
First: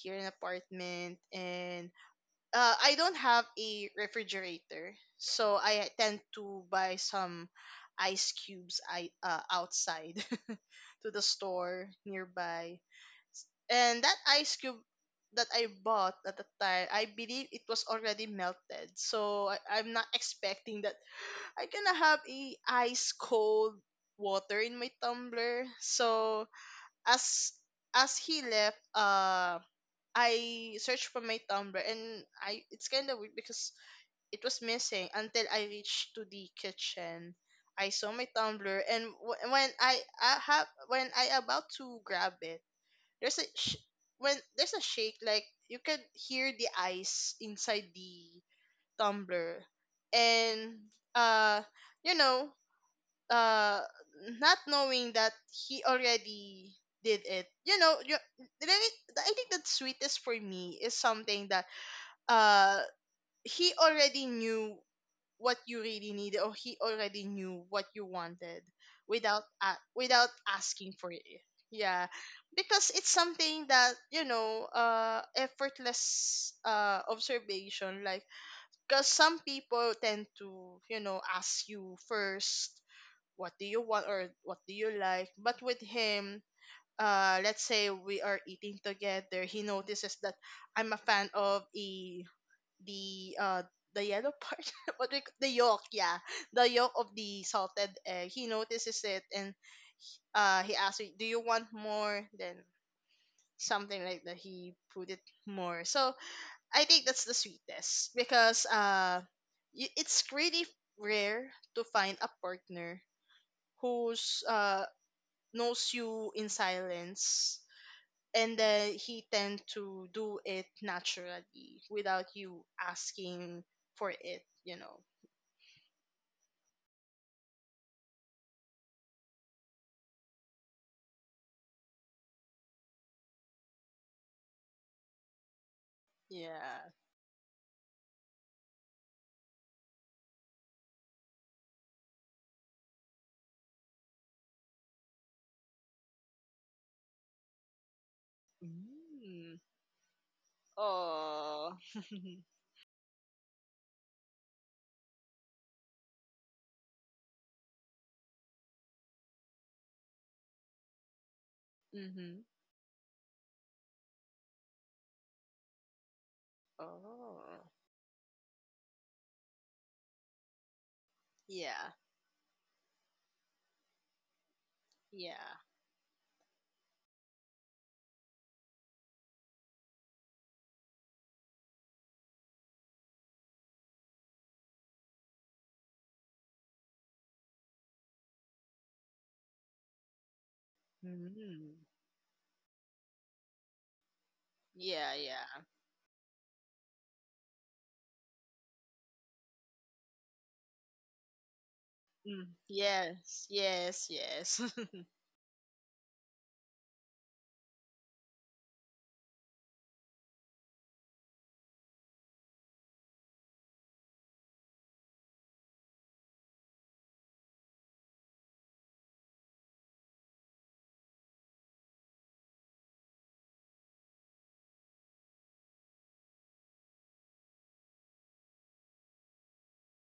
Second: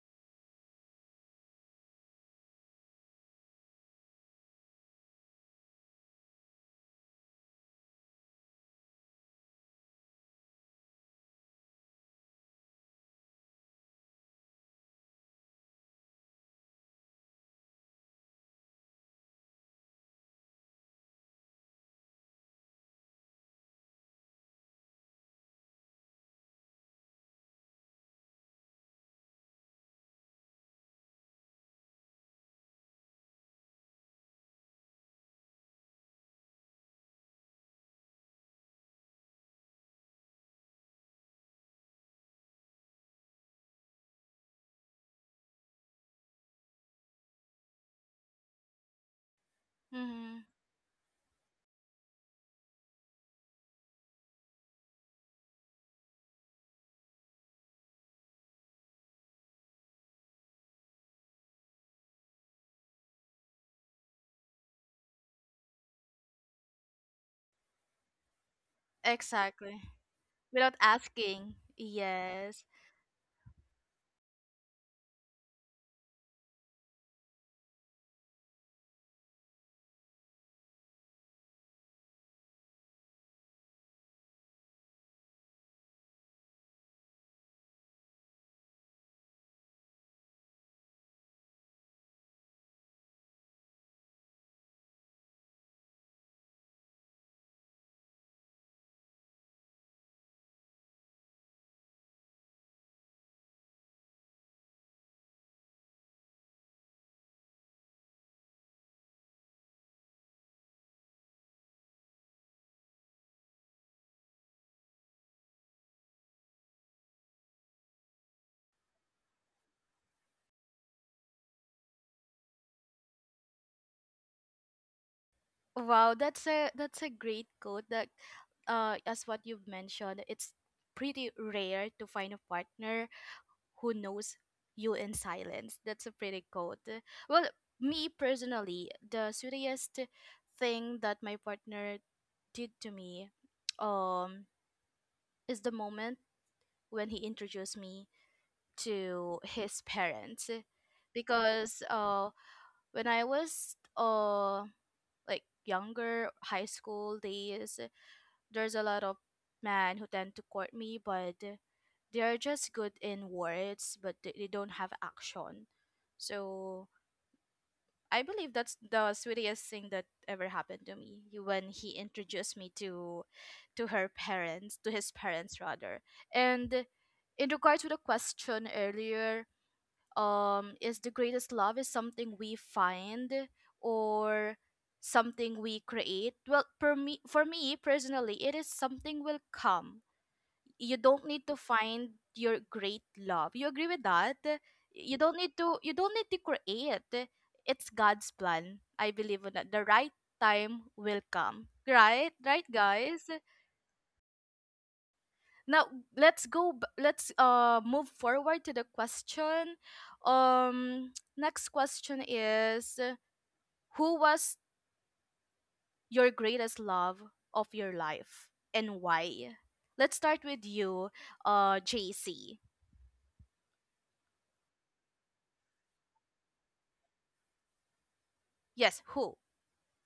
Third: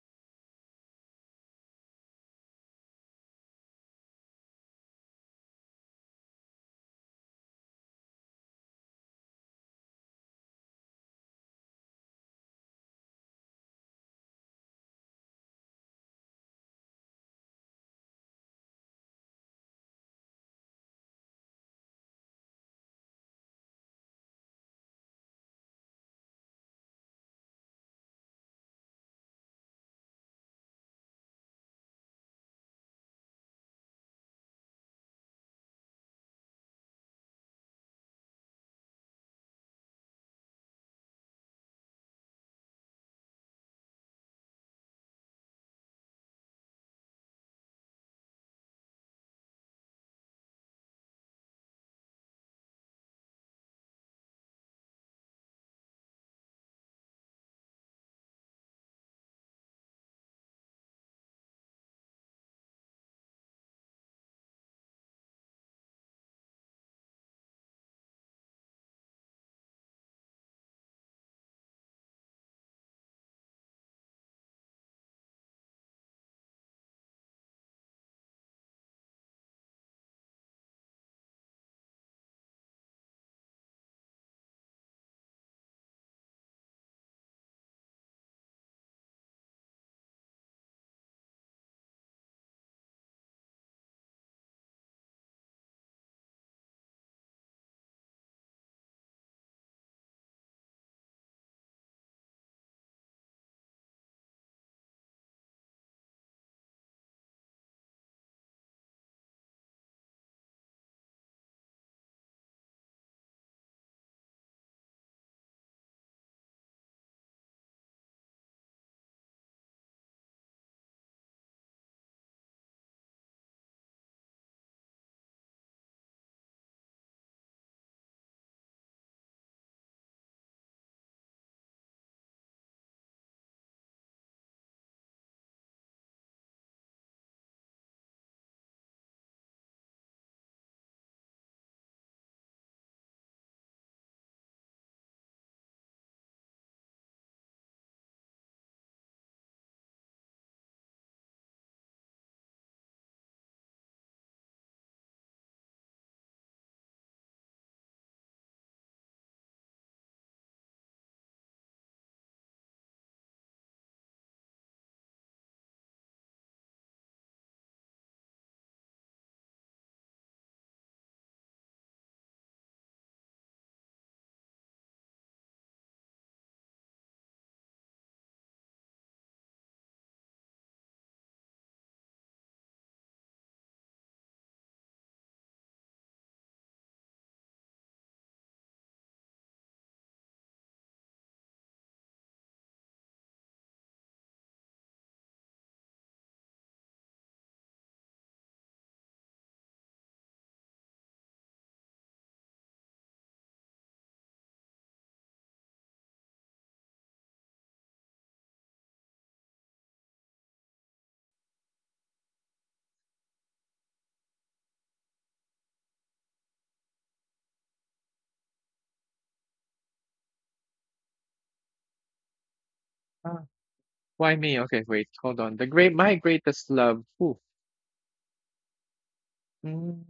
Speaker 2: here in apartment, and uh, I don't have a refrigerator, so I tend to buy some ice cubes I uh, outside to the store nearby. And that ice cube that I bought at the time, I believe it was already melted. So I, I'm not expecting that i gonna have a ice cold water in my tumbler. So as as he left, uh, I searched for my tumbler and I, it's kind of weird because it was missing until I reached to the kitchen. I saw my tumbler and w- when I, I have when I about to grab it, there's a sh- when there's a shake. Like you can hear the ice inside the tumbler.
Speaker 3: Mm-hmm.
Speaker 2: And uh you know uh not knowing that he already did it you know you, Really, I think that sweetest for me is something that uh he already knew what you really needed, or he already knew what you wanted without a
Speaker 3: Exactly.
Speaker 2: without
Speaker 3: Without
Speaker 2: asking for it.
Speaker 3: asking.
Speaker 2: Yeah,
Speaker 3: Yes.
Speaker 2: because it's something that, you know, uh effortless, uh observation. Like because some people tend to, you know, ask you first what do you want or what do you like. But with him, uh let's say we are eating together, he notices that I'm a fan of a the uh the yellow part what we, c- the yolk. Yeah, the yolk of the salted egg. He notices it and uh he asks me, do you want more? Then something like that, he put it more. So I think that's the sweetest because uh y- it's really rare to find a partner who's uh knows you in silence. And then he tend to do it naturally without you asking for it you know
Speaker 3: Wow, that's a that's a great quote that uh as what you've mentioned, it's pretty rare to find a partner who knows you in silence. That's a pretty
Speaker 2: Yeah.
Speaker 3: quote. Well, me personally, the sweetest thing that my partner did to me um is the moment when he introduced me to
Speaker 2: Mm.
Speaker 3: his parents
Speaker 2: Oh.
Speaker 3: because uh when I was uh like younger high school days, there's a lot of men who tend to court me, but they are
Speaker 2: Mhm.
Speaker 3: just good in words, but they, they don't have action. So
Speaker 2: Oh.
Speaker 3: I believe that's the sweetest thing that ever happened to me when
Speaker 2: Yeah.
Speaker 3: he introduced me to to her parents, to his
Speaker 2: Yeah.
Speaker 3: parents rather. And in regards to the question earlier, um, is the greatest love is something we find or something we create. Well, for me, for me personally, it is something will come. You don't need to
Speaker 2: Mm.
Speaker 3: find your great love. You agree with that?
Speaker 2: Yeah,
Speaker 3: You don't
Speaker 2: yeah.
Speaker 3: need to. You don't need to create. It's God's plan. I believe in that. The right time will come. Right,
Speaker 2: Mm.
Speaker 3: right, guys,
Speaker 2: Yes, yes, yes.
Speaker 3: now let's go b- let's uh move forward to the question. Um next question is, uh, who was your greatest love of your life and why? Let's start with you, uh JC.
Speaker 1: Ah, why me? Okay, wait, hold on. The great, my greatest love. Ooh.
Speaker 3: Yes, who?
Speaker 1: Mm,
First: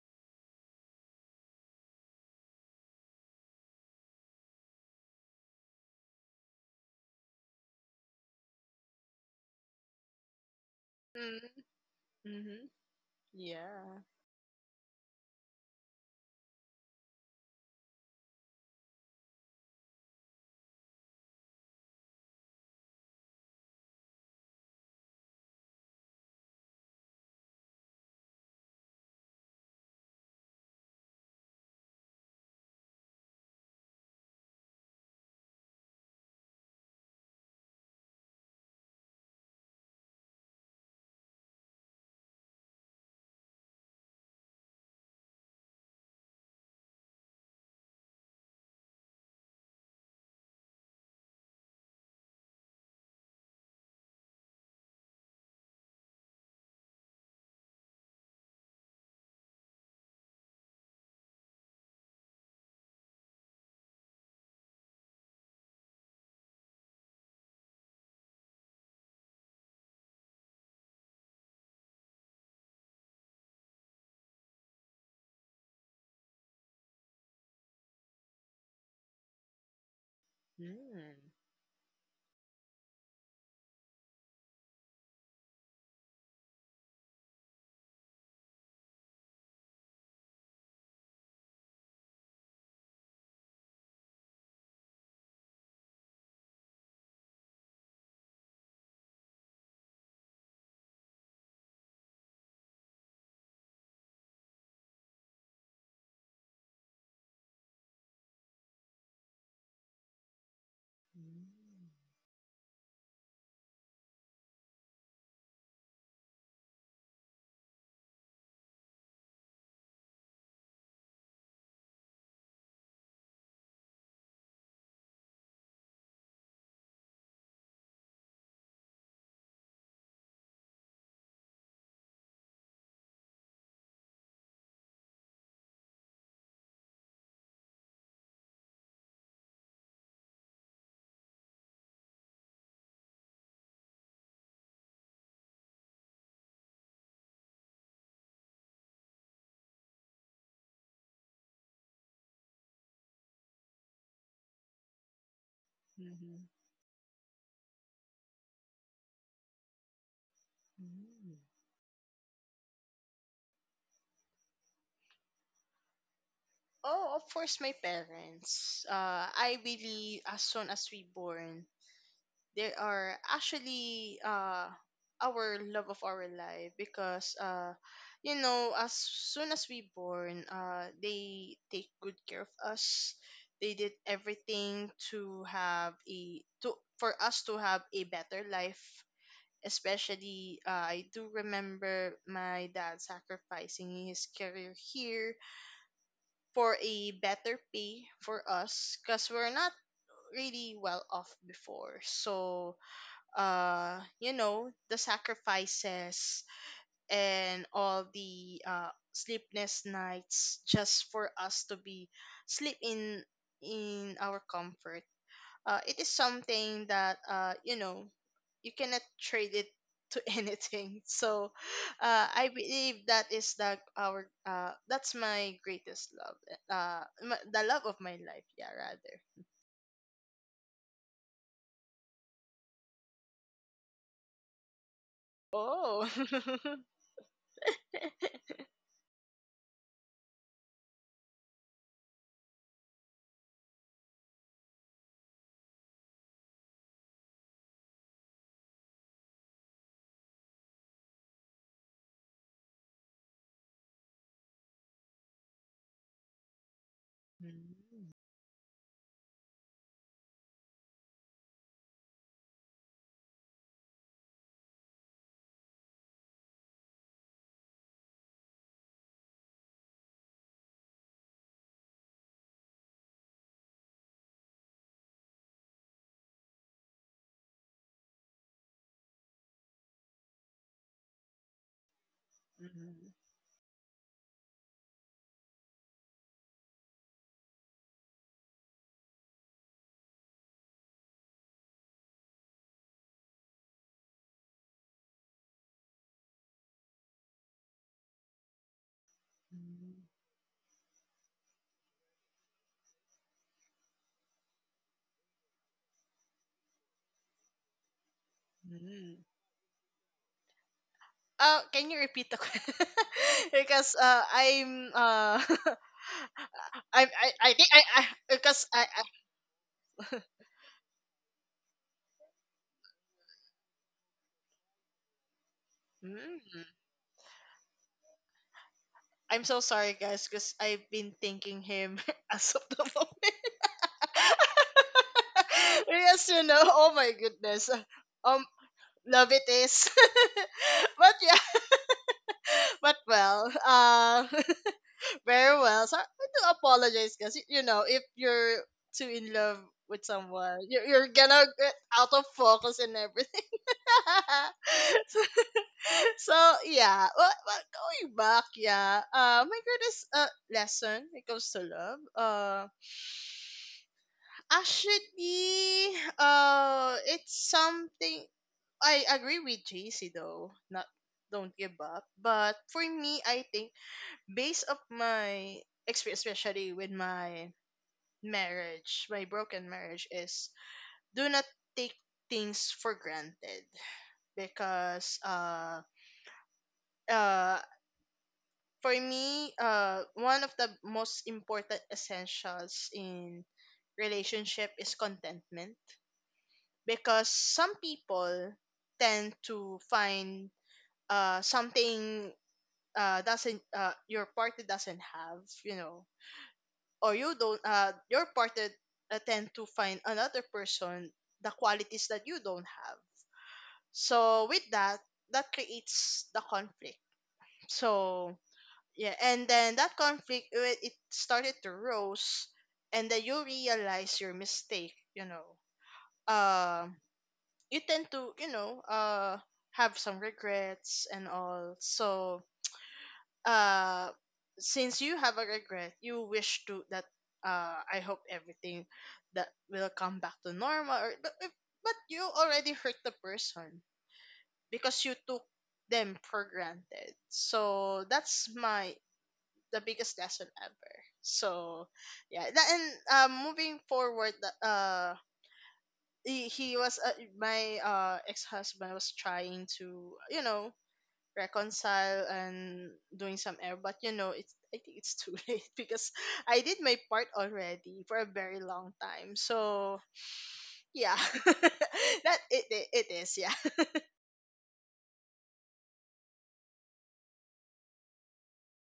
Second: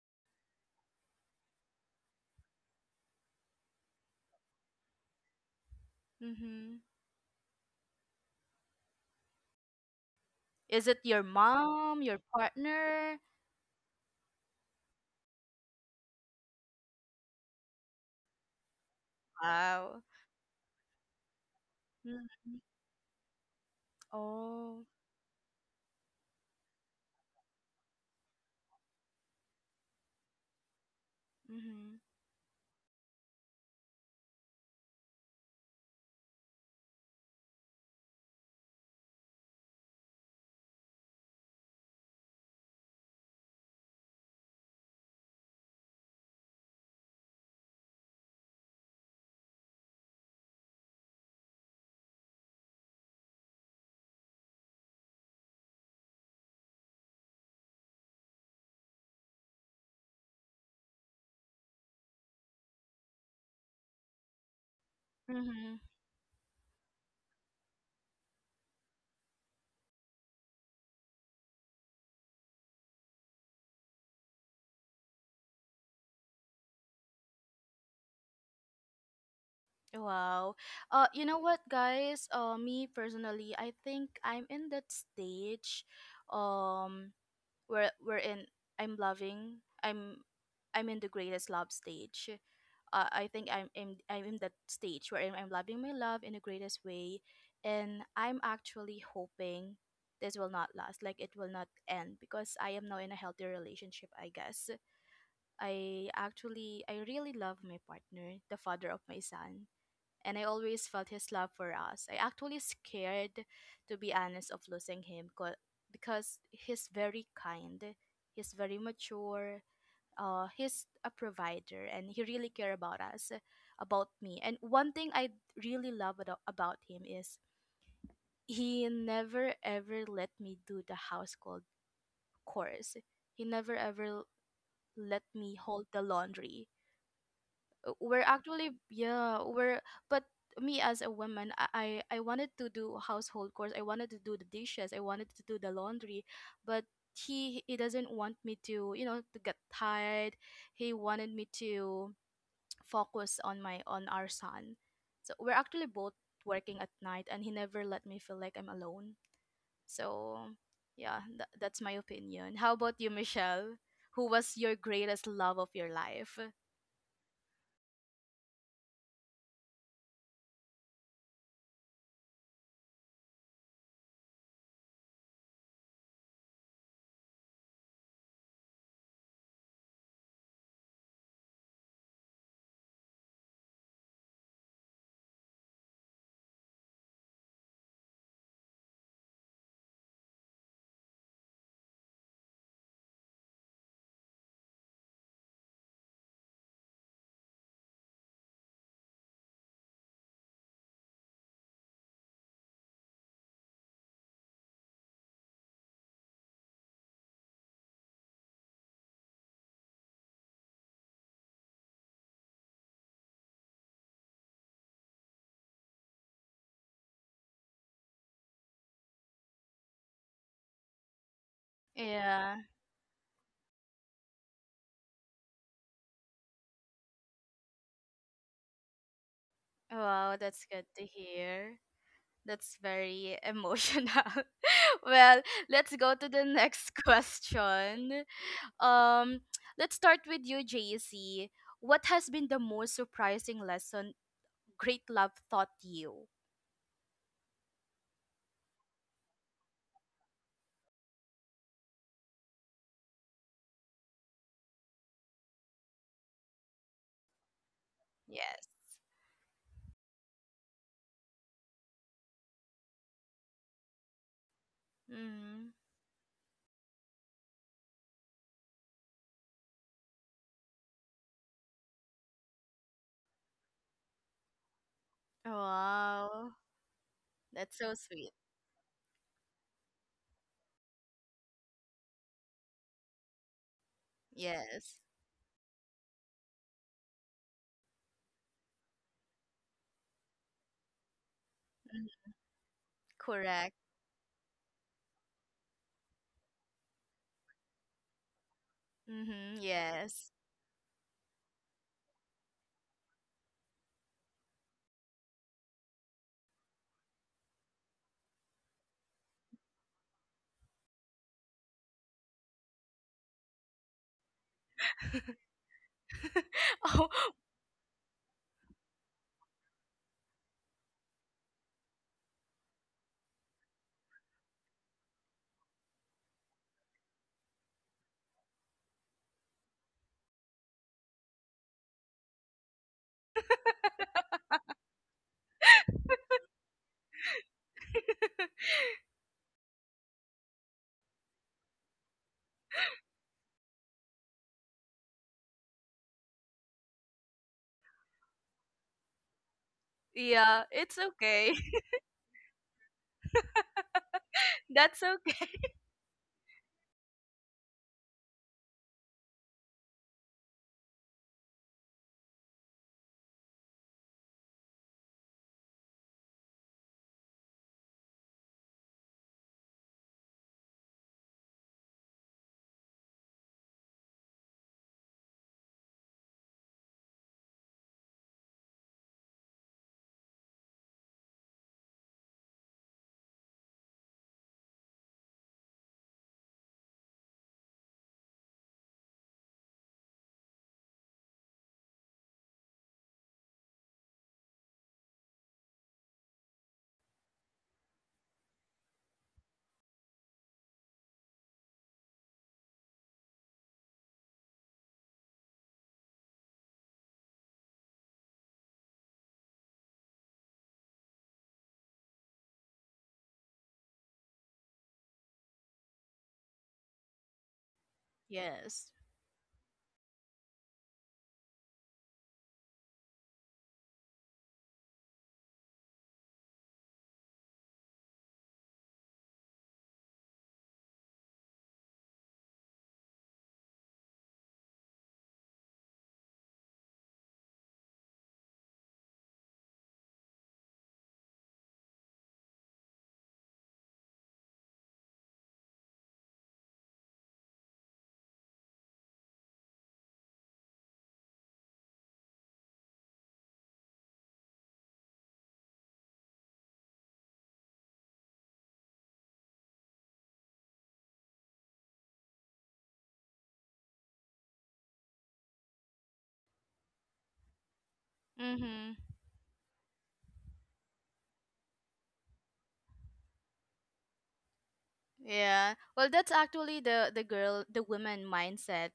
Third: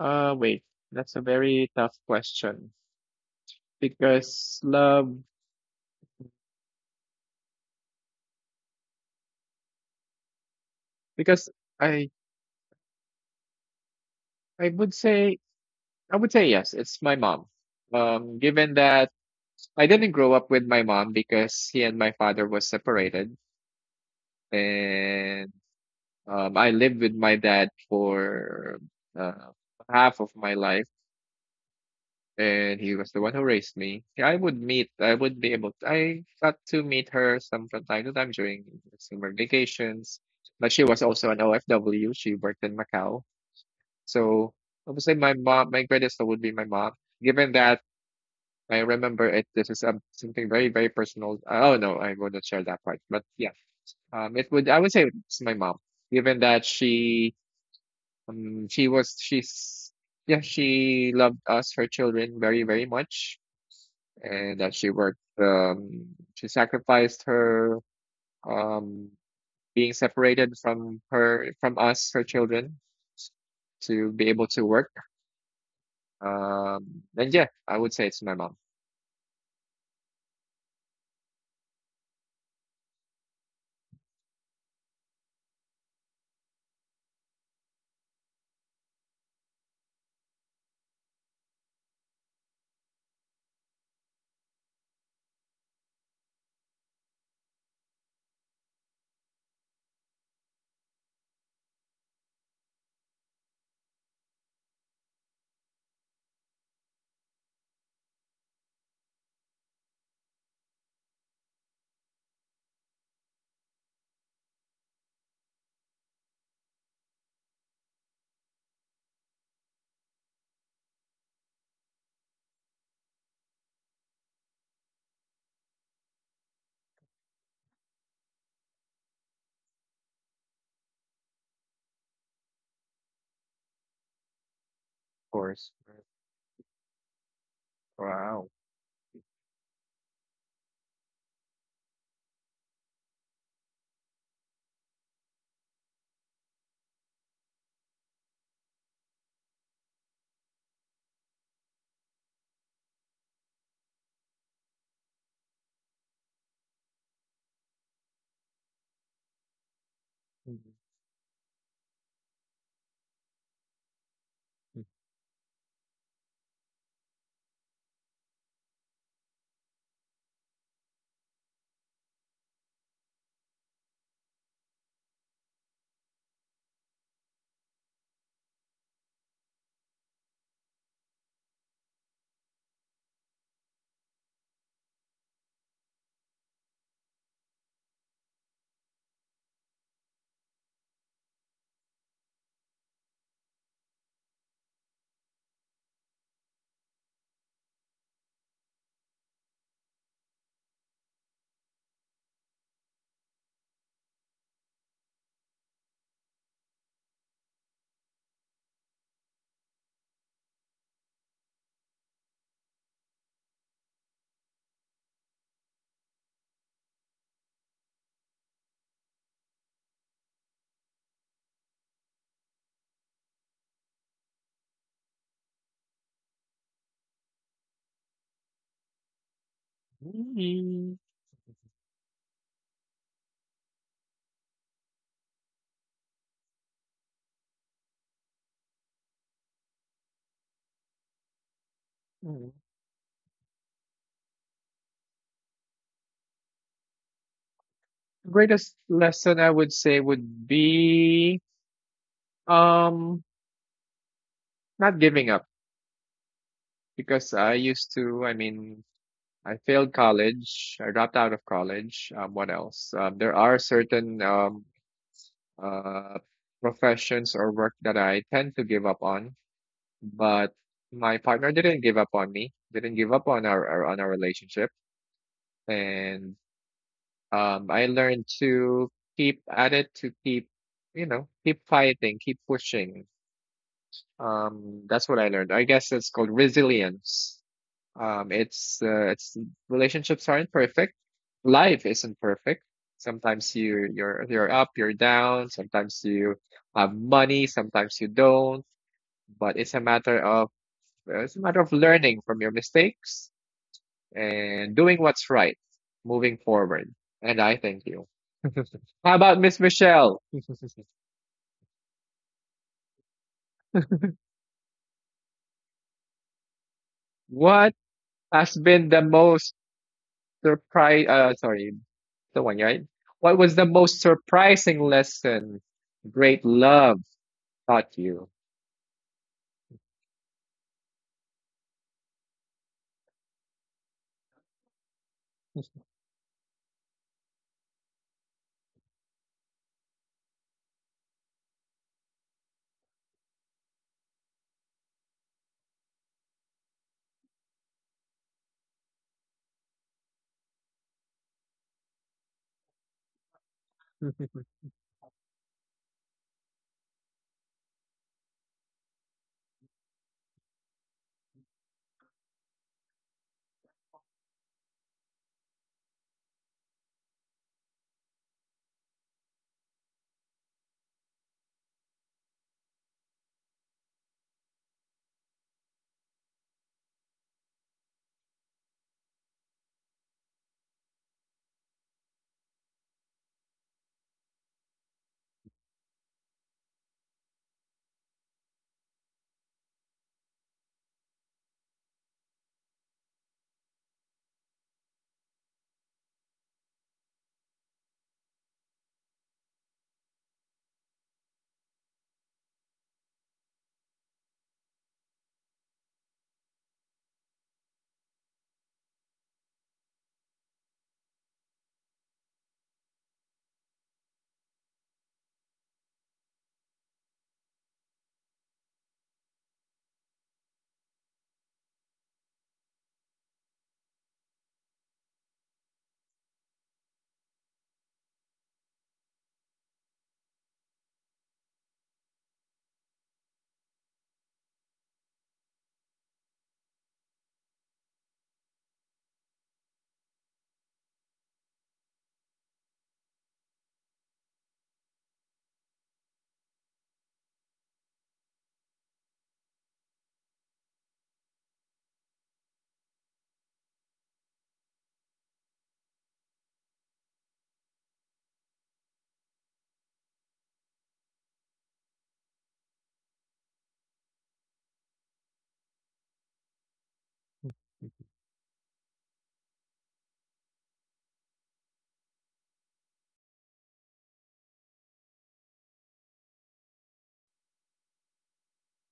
Speaker 1: uh, wait, that's a very tough question because love
Speaker 3: Mm-hmm. Is it your
Speaker 2: Mm.
Speaker 1: because
Speaker 3: mom,
Speaker 1: I
Speaker 3: your
Speaker 2: Mhm.
Speaker 3: partner?
Speaker 2: Yeah.
Speaker 1: I would say, I would say yes, it's my mom. Um, given that I
Speaker 3: Wow.
Speaker 1: didn't grow up with my mom because he and my father
Speaker 3: Mhm.
Speaker 1: was separated,
Speaker 3: Oh.
Speaker 1: and um, I lived with my dad for uh, half of my life,
Speaker 3: Mm-hmm.
Speaker 1: and he was the one who raised me. Yeah, I would meet, I would be able, I got to meet her some from time to time during summer vacations. But she was also an O F W. She worked in Macau. So obviously, my mom, my greatest thought would be my mom. Given that I remember it, this is um, something very, very personal. Oh no, I wouldn't share that part. But yeah, um, it would. I would say it's my mom. Given that she, um, she was, she's, yeah, she loved us, her children, very, very much, and that she worked.
Speaker 3: Mm-hmm.
Speaker 1: Um, she sacrificed her, um, being separated from her, from us, her children, to be able to work. Um, and yeah, I would say it's my mom, of
Speaker 3: Wow. Uh,
Speaker 2: Mm.
Speaker 3: you know what, guys? Uh, me personally, I think I'm in that stage, um, where we're in. I'm loving. I'm, I'm in the greatest love stage. Uh, I think I'm in. I'm in that stage where I'm, I'm loving my love in the greatest way, and I'm actually hoping this will not last. Like it will not end because I am now in a healthy relationship. I guess I actually, I really love my partner, the father of my son, and I always felt his love for us. I actually scared, to be honest, of losing him 'cause- because he's very kind, he's very mature, uh, he's a provider, and he really care about us, about me. And one thing I really love ado- about him is he never ever let me do the household chores. He never ever let me
Speaker 1: course.
Speaker 3: hold the laundry. uh, we're
Speaker 1: Wow.
Speaker 3: actually yeah we're but me as a woman, I, I I wanted to do household chores. I wanted to do the dishes. I wanted to do the laundry, but he he doesn't want me to you know to get tired. He wanted me to focus on my on our son. So we're actually both
Speaker 2: Mm-hmm.
Speaker 3: working at night, and he never let me feel like I'm alone. So yeah,
Speaker 2: Mm.
Speaker 3: tha- that's my opinion. How about you, Michelle? Who was your greatest love of your life?
Speaker 2: Oh, of course, my parents. Uh, I believe as soon as we born, they are actually uh our love of our life. Because uh you know, as soon as we born, uh they take good care of us. They did everything to have a to for us to have a better life. Especially uh, I do remember my dad sacrificing his career here for a better pay for us because we're not really well off before. So uh you know, the sacrifices and all the uh sleepless nights just for us to be sleep in in our comfort, uh it is something that, uh you know, you cannot trade it to anything. So uh I
Speaker 3: Yeah.
Speaker 2: believe that is the our uh that's my greatest love. Uh my, the love of my life, yeah, rather.
Speaker 3: Wow, that's good
Speaker 1: Mhm.
Speaker 3: to hear. That's very emotional. Well, let's
Speaker 2: Oh.
Speaker 3: go to the next question. Um, let's start with you, J C. What has been
Speaker 1: Mhm.
Speaker 3: the most surprising lesson great love taught you?
Speaker 1: Greatest lesson I would say would be um not giving up because I used to, I
Speaker 3: Yes.
Speaker 1: mean, I failed college, I dropped out of college. Um, what else? Um, there are certain um
Speaker 3: Mm-hmm.
Speaker 1: uh professions or work that I tend to give up on, but my partner didn't give up on me, didn't give up on our, our on our relationship, and
Speaker 3: Wow,
Speaker 1: um,
Speaker 3: that's
Speaker 1: I
Speaker 3: so
Speaker 1: learned
Speaker 3: sweet.
Speaker 1: to keep at it, to keep, you know, keep fighting, keep pushing. Um,
Speaker 3: Yes.
Speaker 1: that's what I learned. I guess it's called resilience. Um, it's uh, it's relationships aren't perfect. Life isn't
Speaker 3: Mhm.
Speaker 1: perfect. Sometimes
Speaker 3: Correct.
Speaker 1: you you're you're up, you're down. Sometimes you have money, sometimes you don't. But
Speaker 3: Mm-hmm.
Speaker 1: it's a
Speaker 2: Mm-hmm.
Speaker 1: matter
Speaker 3: Yes.
Speaker 1: of it's a matter of learning from your mistakes and doing what's right, moving forward. And I thank you. How about Miss Michelle?
Speaker 2: Uh, can you repeat the question? Because uh, I'm uh, I I I think I,
Speaker 1: What
Speaker 2: I because
Speaker 1: has
Speaker 2: I,
Speaker 1: been
Speaker 2: I
Speaker 1: the most surprise? Uh, sorry, the one right. What was the most surprising lesson great
Speaker 2: mm,
Speaker 1: love taught you?
Speaker 2: I'm so sorry guys because I've been thinking him as of the moment. Because you know, oh my goodness, um, love it is. But yeah, but well, uh, very well. So I do apologize because you know, if you're too in love with
Speaker 3: Oh, yeah,
Speaker 2: someone, you're,
Speaker 3: it's
Speaker 2: you're gonna
Speaker 3: okay.
Speaker 2: get out of focus and everything.
Speaker 3: That's
Speaker 2: So,
Speaker 3: okay.
Speaker 2: so, yeah, well, well, going back, yeah, uh, my greatest uh, lesson when it comes to love, uh, actually, uh, it's something I agree with J C though, not don't give up. But for me, I think based of my experience, especially with my marriage, my broken marriage, is do not take things for granted. Because uh uh for me, uh, one of the most important essentials in relationship is contentment. Because some people tend to find uh something uh doesn't uh your partner doesn't have, you know, or you don't uh your partner uh, tend to find another person, the qualities that you don't have. So with that, that creates the conflict. So
Speaker 3: Yes.
Speaker 2: yeah, and then that conflict, it it started to rose. And then you realize your mistake, you know. Um, you tend to, you know, uh have some regrets and all. So uh since you have a regret, you wish to that uh, I hope everything that will come back to normal or, but, if- but you already hurt the person because you took them for granted. So that's my the biggest lesson ever. So, yeah, that, and um, moving forward, the- uh, he, he was uh, my uh ex husband was trying to, you know, reconcile and doing some error. But you know, it's I think it's too late because I did my part already for a very long
Speaker 3: Mm-hmm.
Speaker 2: time. So yeah, that it, it it is. Yeah.
Speaker 3: Yeah. Well, that's actually the the girl, the woman mindset,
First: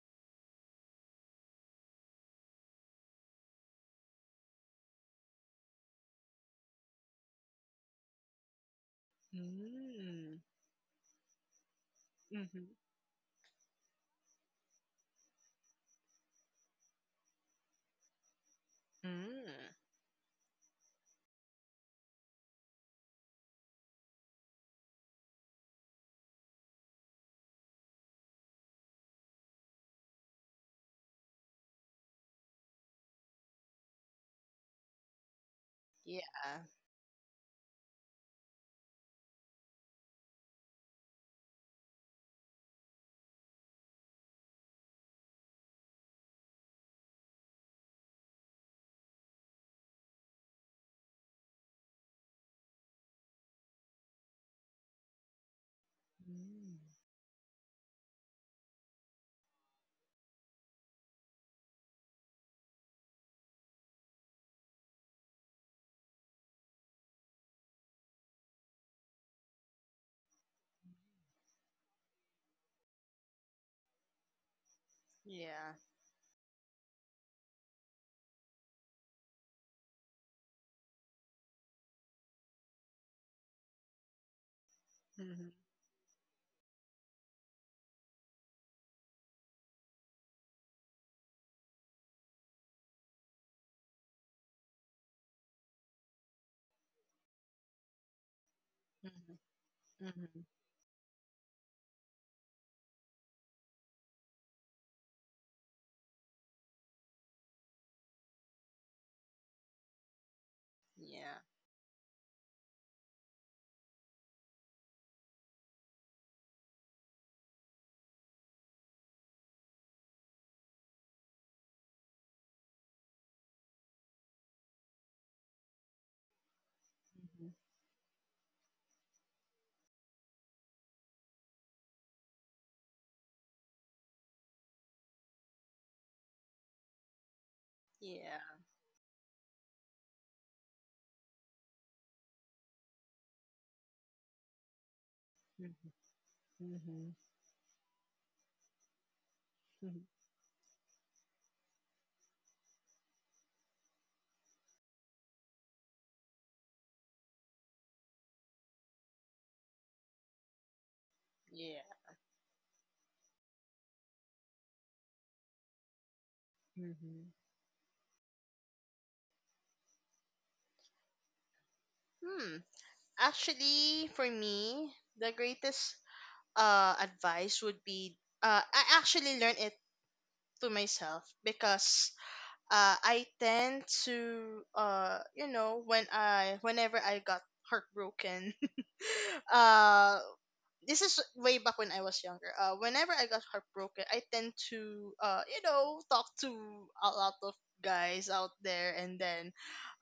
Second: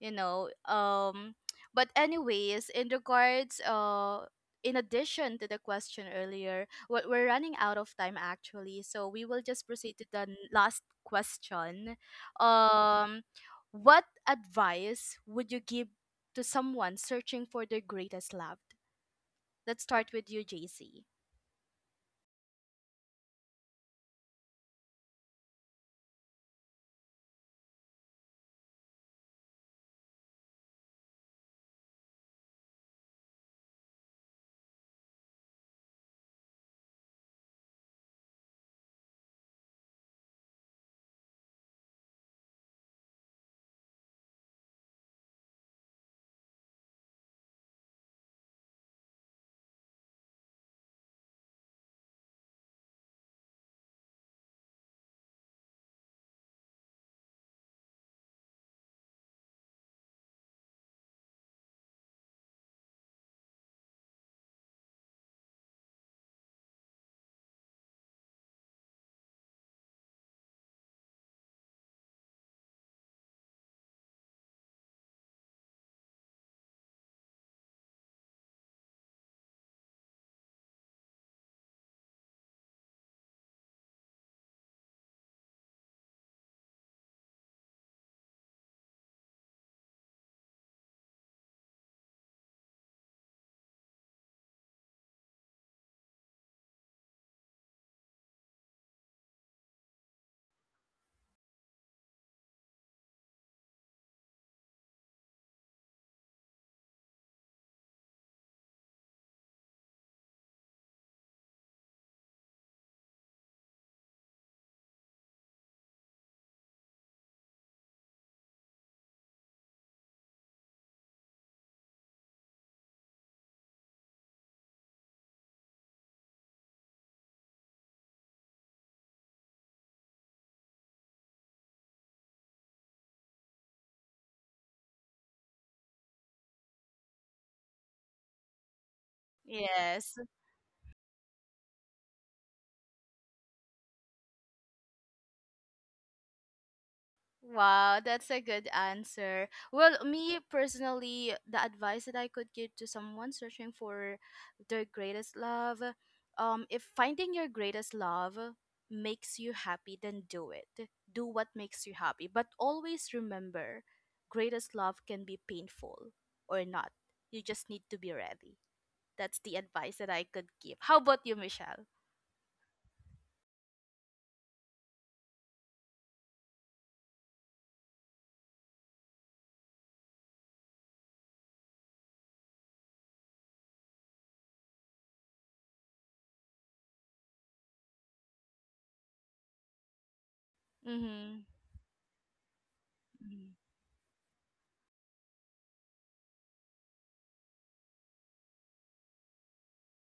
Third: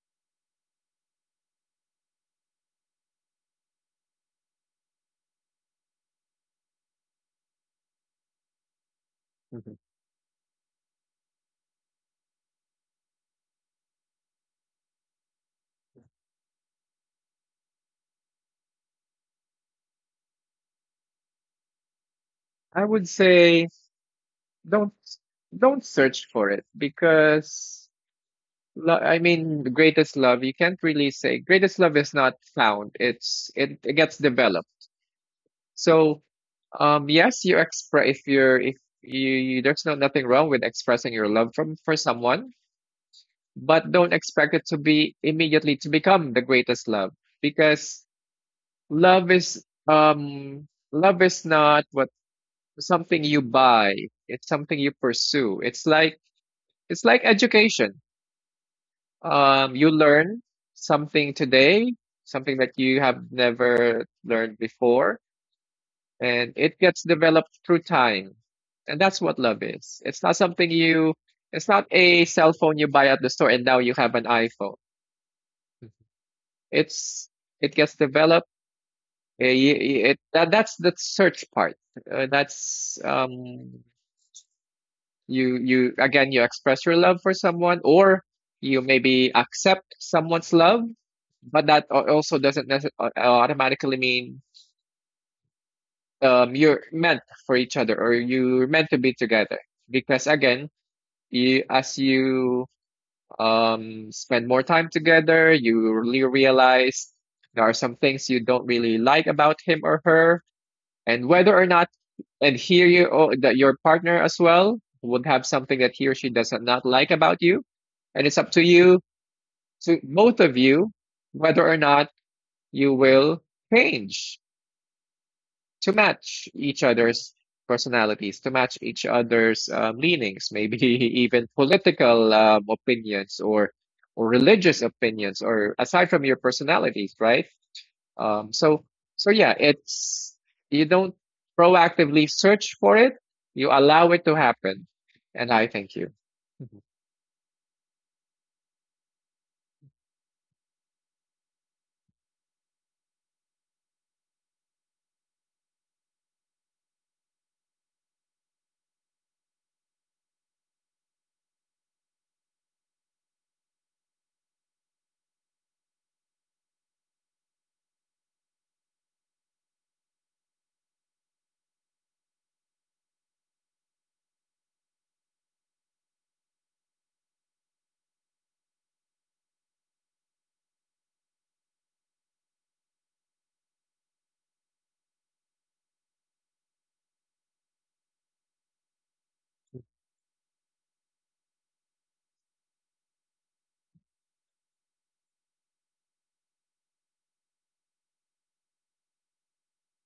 Speaker 3: you know. Um but anyways, in regards uh in addition to the question earlier, what we're running out of time actually. So we will just
Speaker 1: Mhm.
Speaker 3: proceed to the n-
Speaker 2: Mm.
Speaker 3: last question.
Speaker 2: Mm-hmm.
Speaker 3: Um what advice would you give to someone searching for their greatest love?
Speaker 2: Mm.
Speaker 3: Let's start with you, J C.
Speaker 1: I would say don't don't search for it because lo- I mean the greatest love, you can't really say greatest love is not found. It's it, it gets developed. So,
Speaker 2: Yeah.
Speaker 1: um, yes, you express if you're if you, you there's no nothing wrong with expressing your love from for someone, but don't expect it to be immediately to become the greatest love because love is um love is not what something you buy. It's something you pursue. It's like
Speaker 2: Mm.
Speaker 1: it's like education. Um, you learn something today, something that you have never learned before and it gets developed through time. And that's what love is. It's not something you, it's not a cell phone you buy at the store and now you have an iPhone.
Speaker 2: Yeah.
Speaker 1: It's, it gets developed. eh, It, that, that's the search part. Uh, that's, um,
Speaker 2: Mm-hmm.
Speaker 1: you, you, again, you express your love for someone or you maybe accept someone's love, but that al- also doesn't necess- au- automatically mean um, you're meant for each other or you're meant to be
Speaker 2: Mm-hmm.
Speaker 1: together because
Speaker 2: Mm-hmm.
Speaker 1: again you as you um spend more time together, you really realize there are some things you don't really like about him or her,
Speaker 2: Yeah.
Speaker 1: and whether or not and here you oh, that your partner as well would have something that he or she does not like about you, and it's up to you to both of you whether or not you will change to match each other's
Speaker 2: Mhm.
Speaker 1: personalities, to match each other's um, leanings, maybe even political um, opinions or or religious opinions, or aside from your personalities, right?
Speaker 2: Yeah.
Speaker 1: Um, so so yeah,
Speaker 3: Yes.
Speaker 1: it's you don't proactively search for it; you allow it to happen. And I thank
Speaker 2: Mhm.
Speaker 1: you.
Speaker 2: Mhm.
Speaker 3: Wow, that's a good answer. Well,
Speaker 2: Mhm.
Speaker 3: me personally, the advice that I could give to someone searching for their greatest love, um, if finding your greatest love makes you happy, then do it. Do what makes
Speaker 2: Yeah.
Speaker 3: you happy. But always remember, greatest love can be painful or not.
Speaker 2: Mhm.
Speaker 3: You just need to be ready. That's the advice that I could give. How about you, Michelle?
Speaker 2: Hmm. Actually, for me, the greatest uh advice would be uh, I actually learned it to myself. Because uh, I tend to uh you know, when I, whenever I got heartbroken uh, this is
Speaker 3: Mm-hmm.
Speaker 2: way back when I was younger. Uh whenever I got
Speaker 3: Mm-hmm.
Speaker 2: heartbroken, I tend to uh you know, talk to a lot of guys out there. And then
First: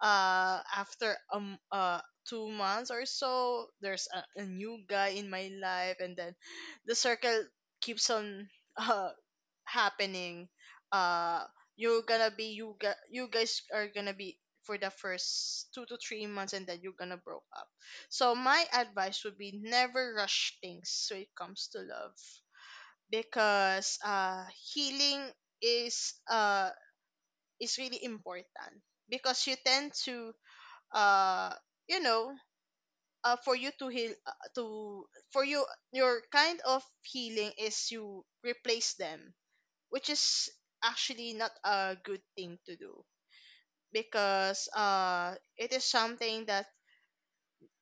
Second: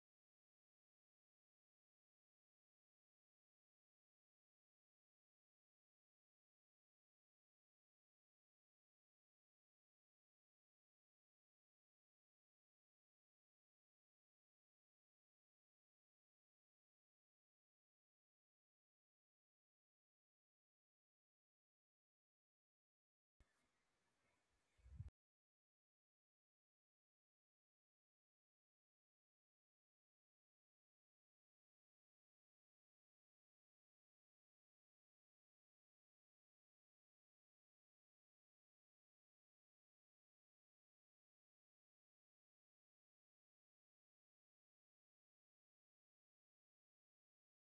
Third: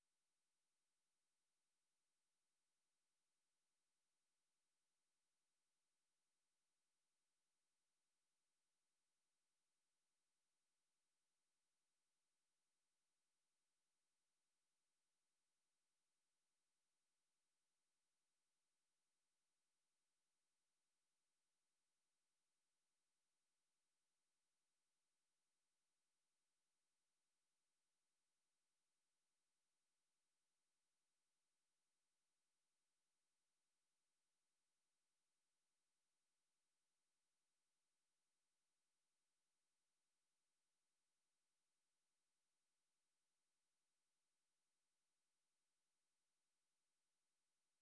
Speaker 2: uh after um uh two months or so, there's a, a new guy in my life. And then the circle keeps on uh happening. uh you're gonna be you gu- you guys are gonna be for the first two to three months and then you're gonna broke up. So my advice would be never rush things when it comes to love. Because uh healing is uh is really important. Because you tend to uh you know, uh, for you to heal uh, to for you, your kind of healing is you replace them, which is actually not a good thing to do. Because uh it is something that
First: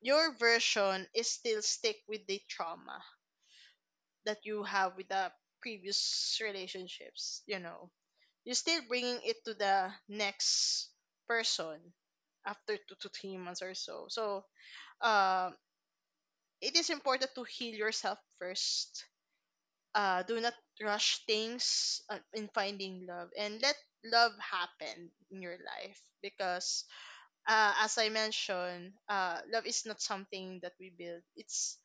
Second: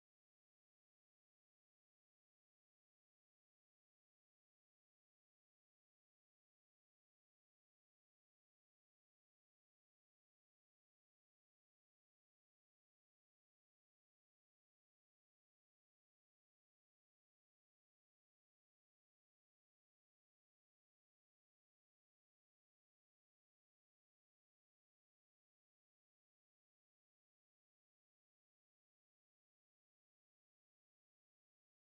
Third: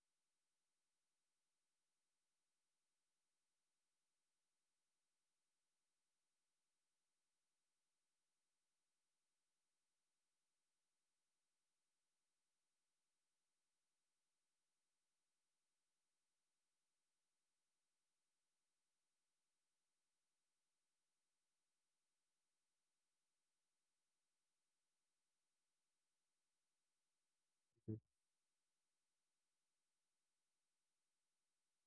Speaker 2: your version is still stick with the trauma that you have with the previous relationships, you know. You're still bringing it to the next person after two to three months or so. So uh, it is important to heal yourself first. Uh, do not rush things uh, in finding love, and let love happen in your life. Because uh, as I mentioned uh, love is not something that we build. It's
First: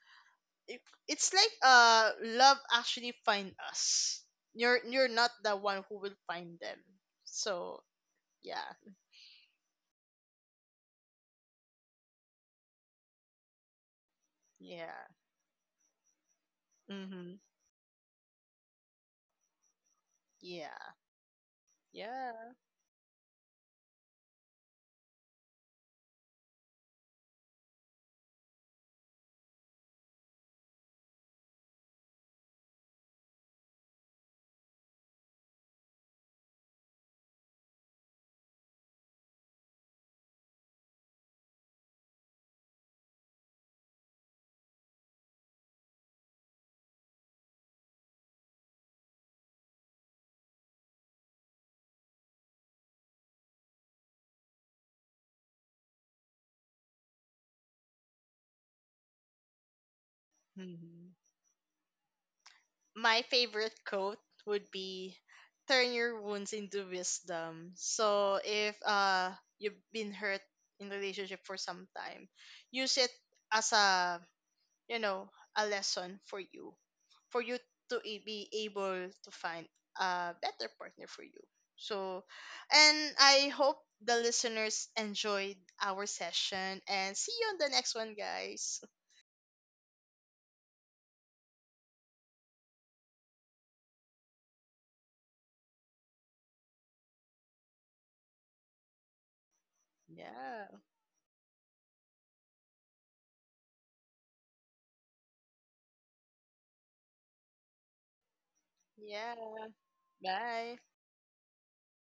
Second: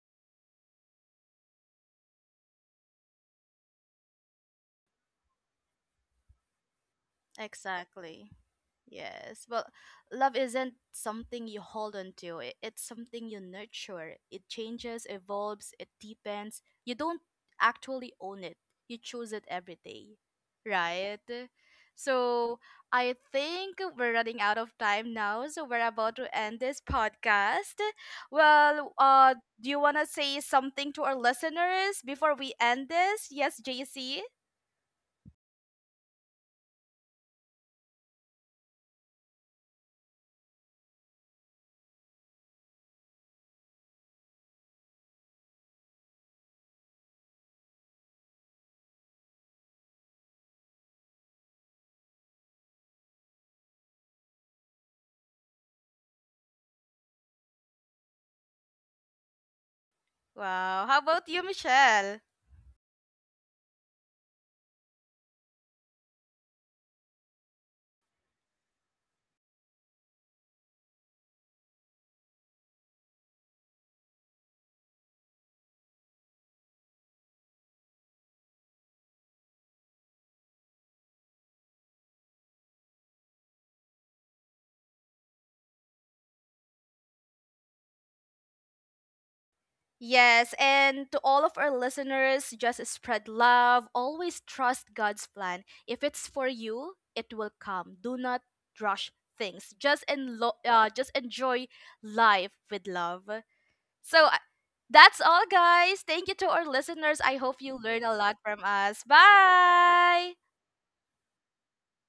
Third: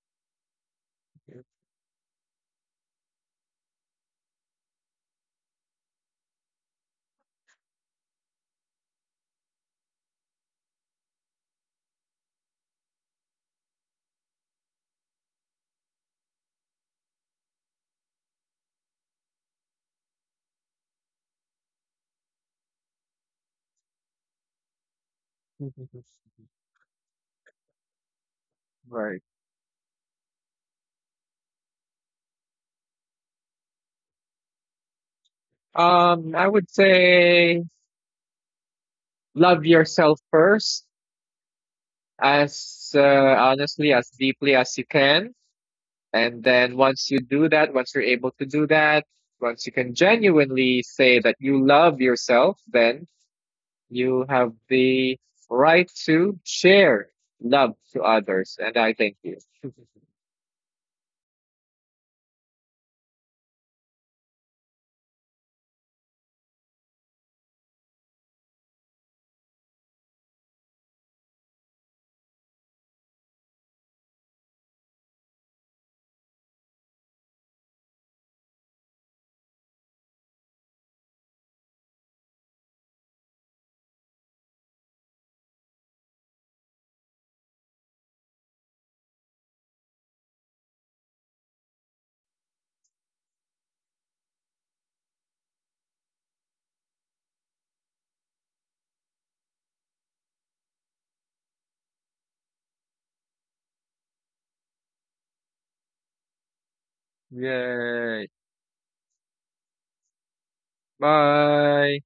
Speaker 2: it, it's like uh, love actually find us. You're you're not the one who will find them. So
Speaker 3: Exactly.
Speaker 2: yeah.
Speaker 3: Yes. Well, love isn't something you hold on to. It, it's something you nurture. It changes,
Speaker 2: Yeah.
Speaker 3: evolves, it deepens. You don't
Speaker 2: Mm-hmm.
Speaker 3: actually own it. You choose it every day.
Speaker 2: Yeah.
Speaker 3: Right?
Speaker 2: Yeah.
Speaker 3: So, I think we're running out of time now, so we're about to end this podcast. Well,
Speaker 1: Right.
Speaker 3: uh do you want to say something to our listeners before we end this? Yes, J C.
Speaker 1: Um, I would say love yourself first, as uh, honestly as deeply as you can. And then once you do that, once you're able to do that, once you can genuinely say that you love yourself, then you have the right to share love to others. And I thank you.
Speaker 3: Wow. How
Speaker 2: Hmm.
Speaker 3: about you, Michelle?
Speaker 2: My favorite quote would be, turn your wounds into wisdom. So if uh, you've been hurt in relationship for some time, use it as a, you know, a lesson for you, for you to i- be able to find a better partner for you. So, and I hope the listeners enjoyed our session, and see you on the next one, guys.
Speaker 3: Yes, and to all of our listeners, just spread love. Always trust God's plan. If it's for you, it will come. Do not rush things. Just enlo-
Speaker 2: Yeah.
Speaker 3: uh, just enjoy life with love. So uh, that's all, guys. Thank you to our listeners. I hope you learn a
Speaker 1: Yay.
Speaker 3: lot from us.
Speaker 2: Yeah.
Speaker 3: Bye.
Speaker 2: Bye.
Speaker 1: Bye.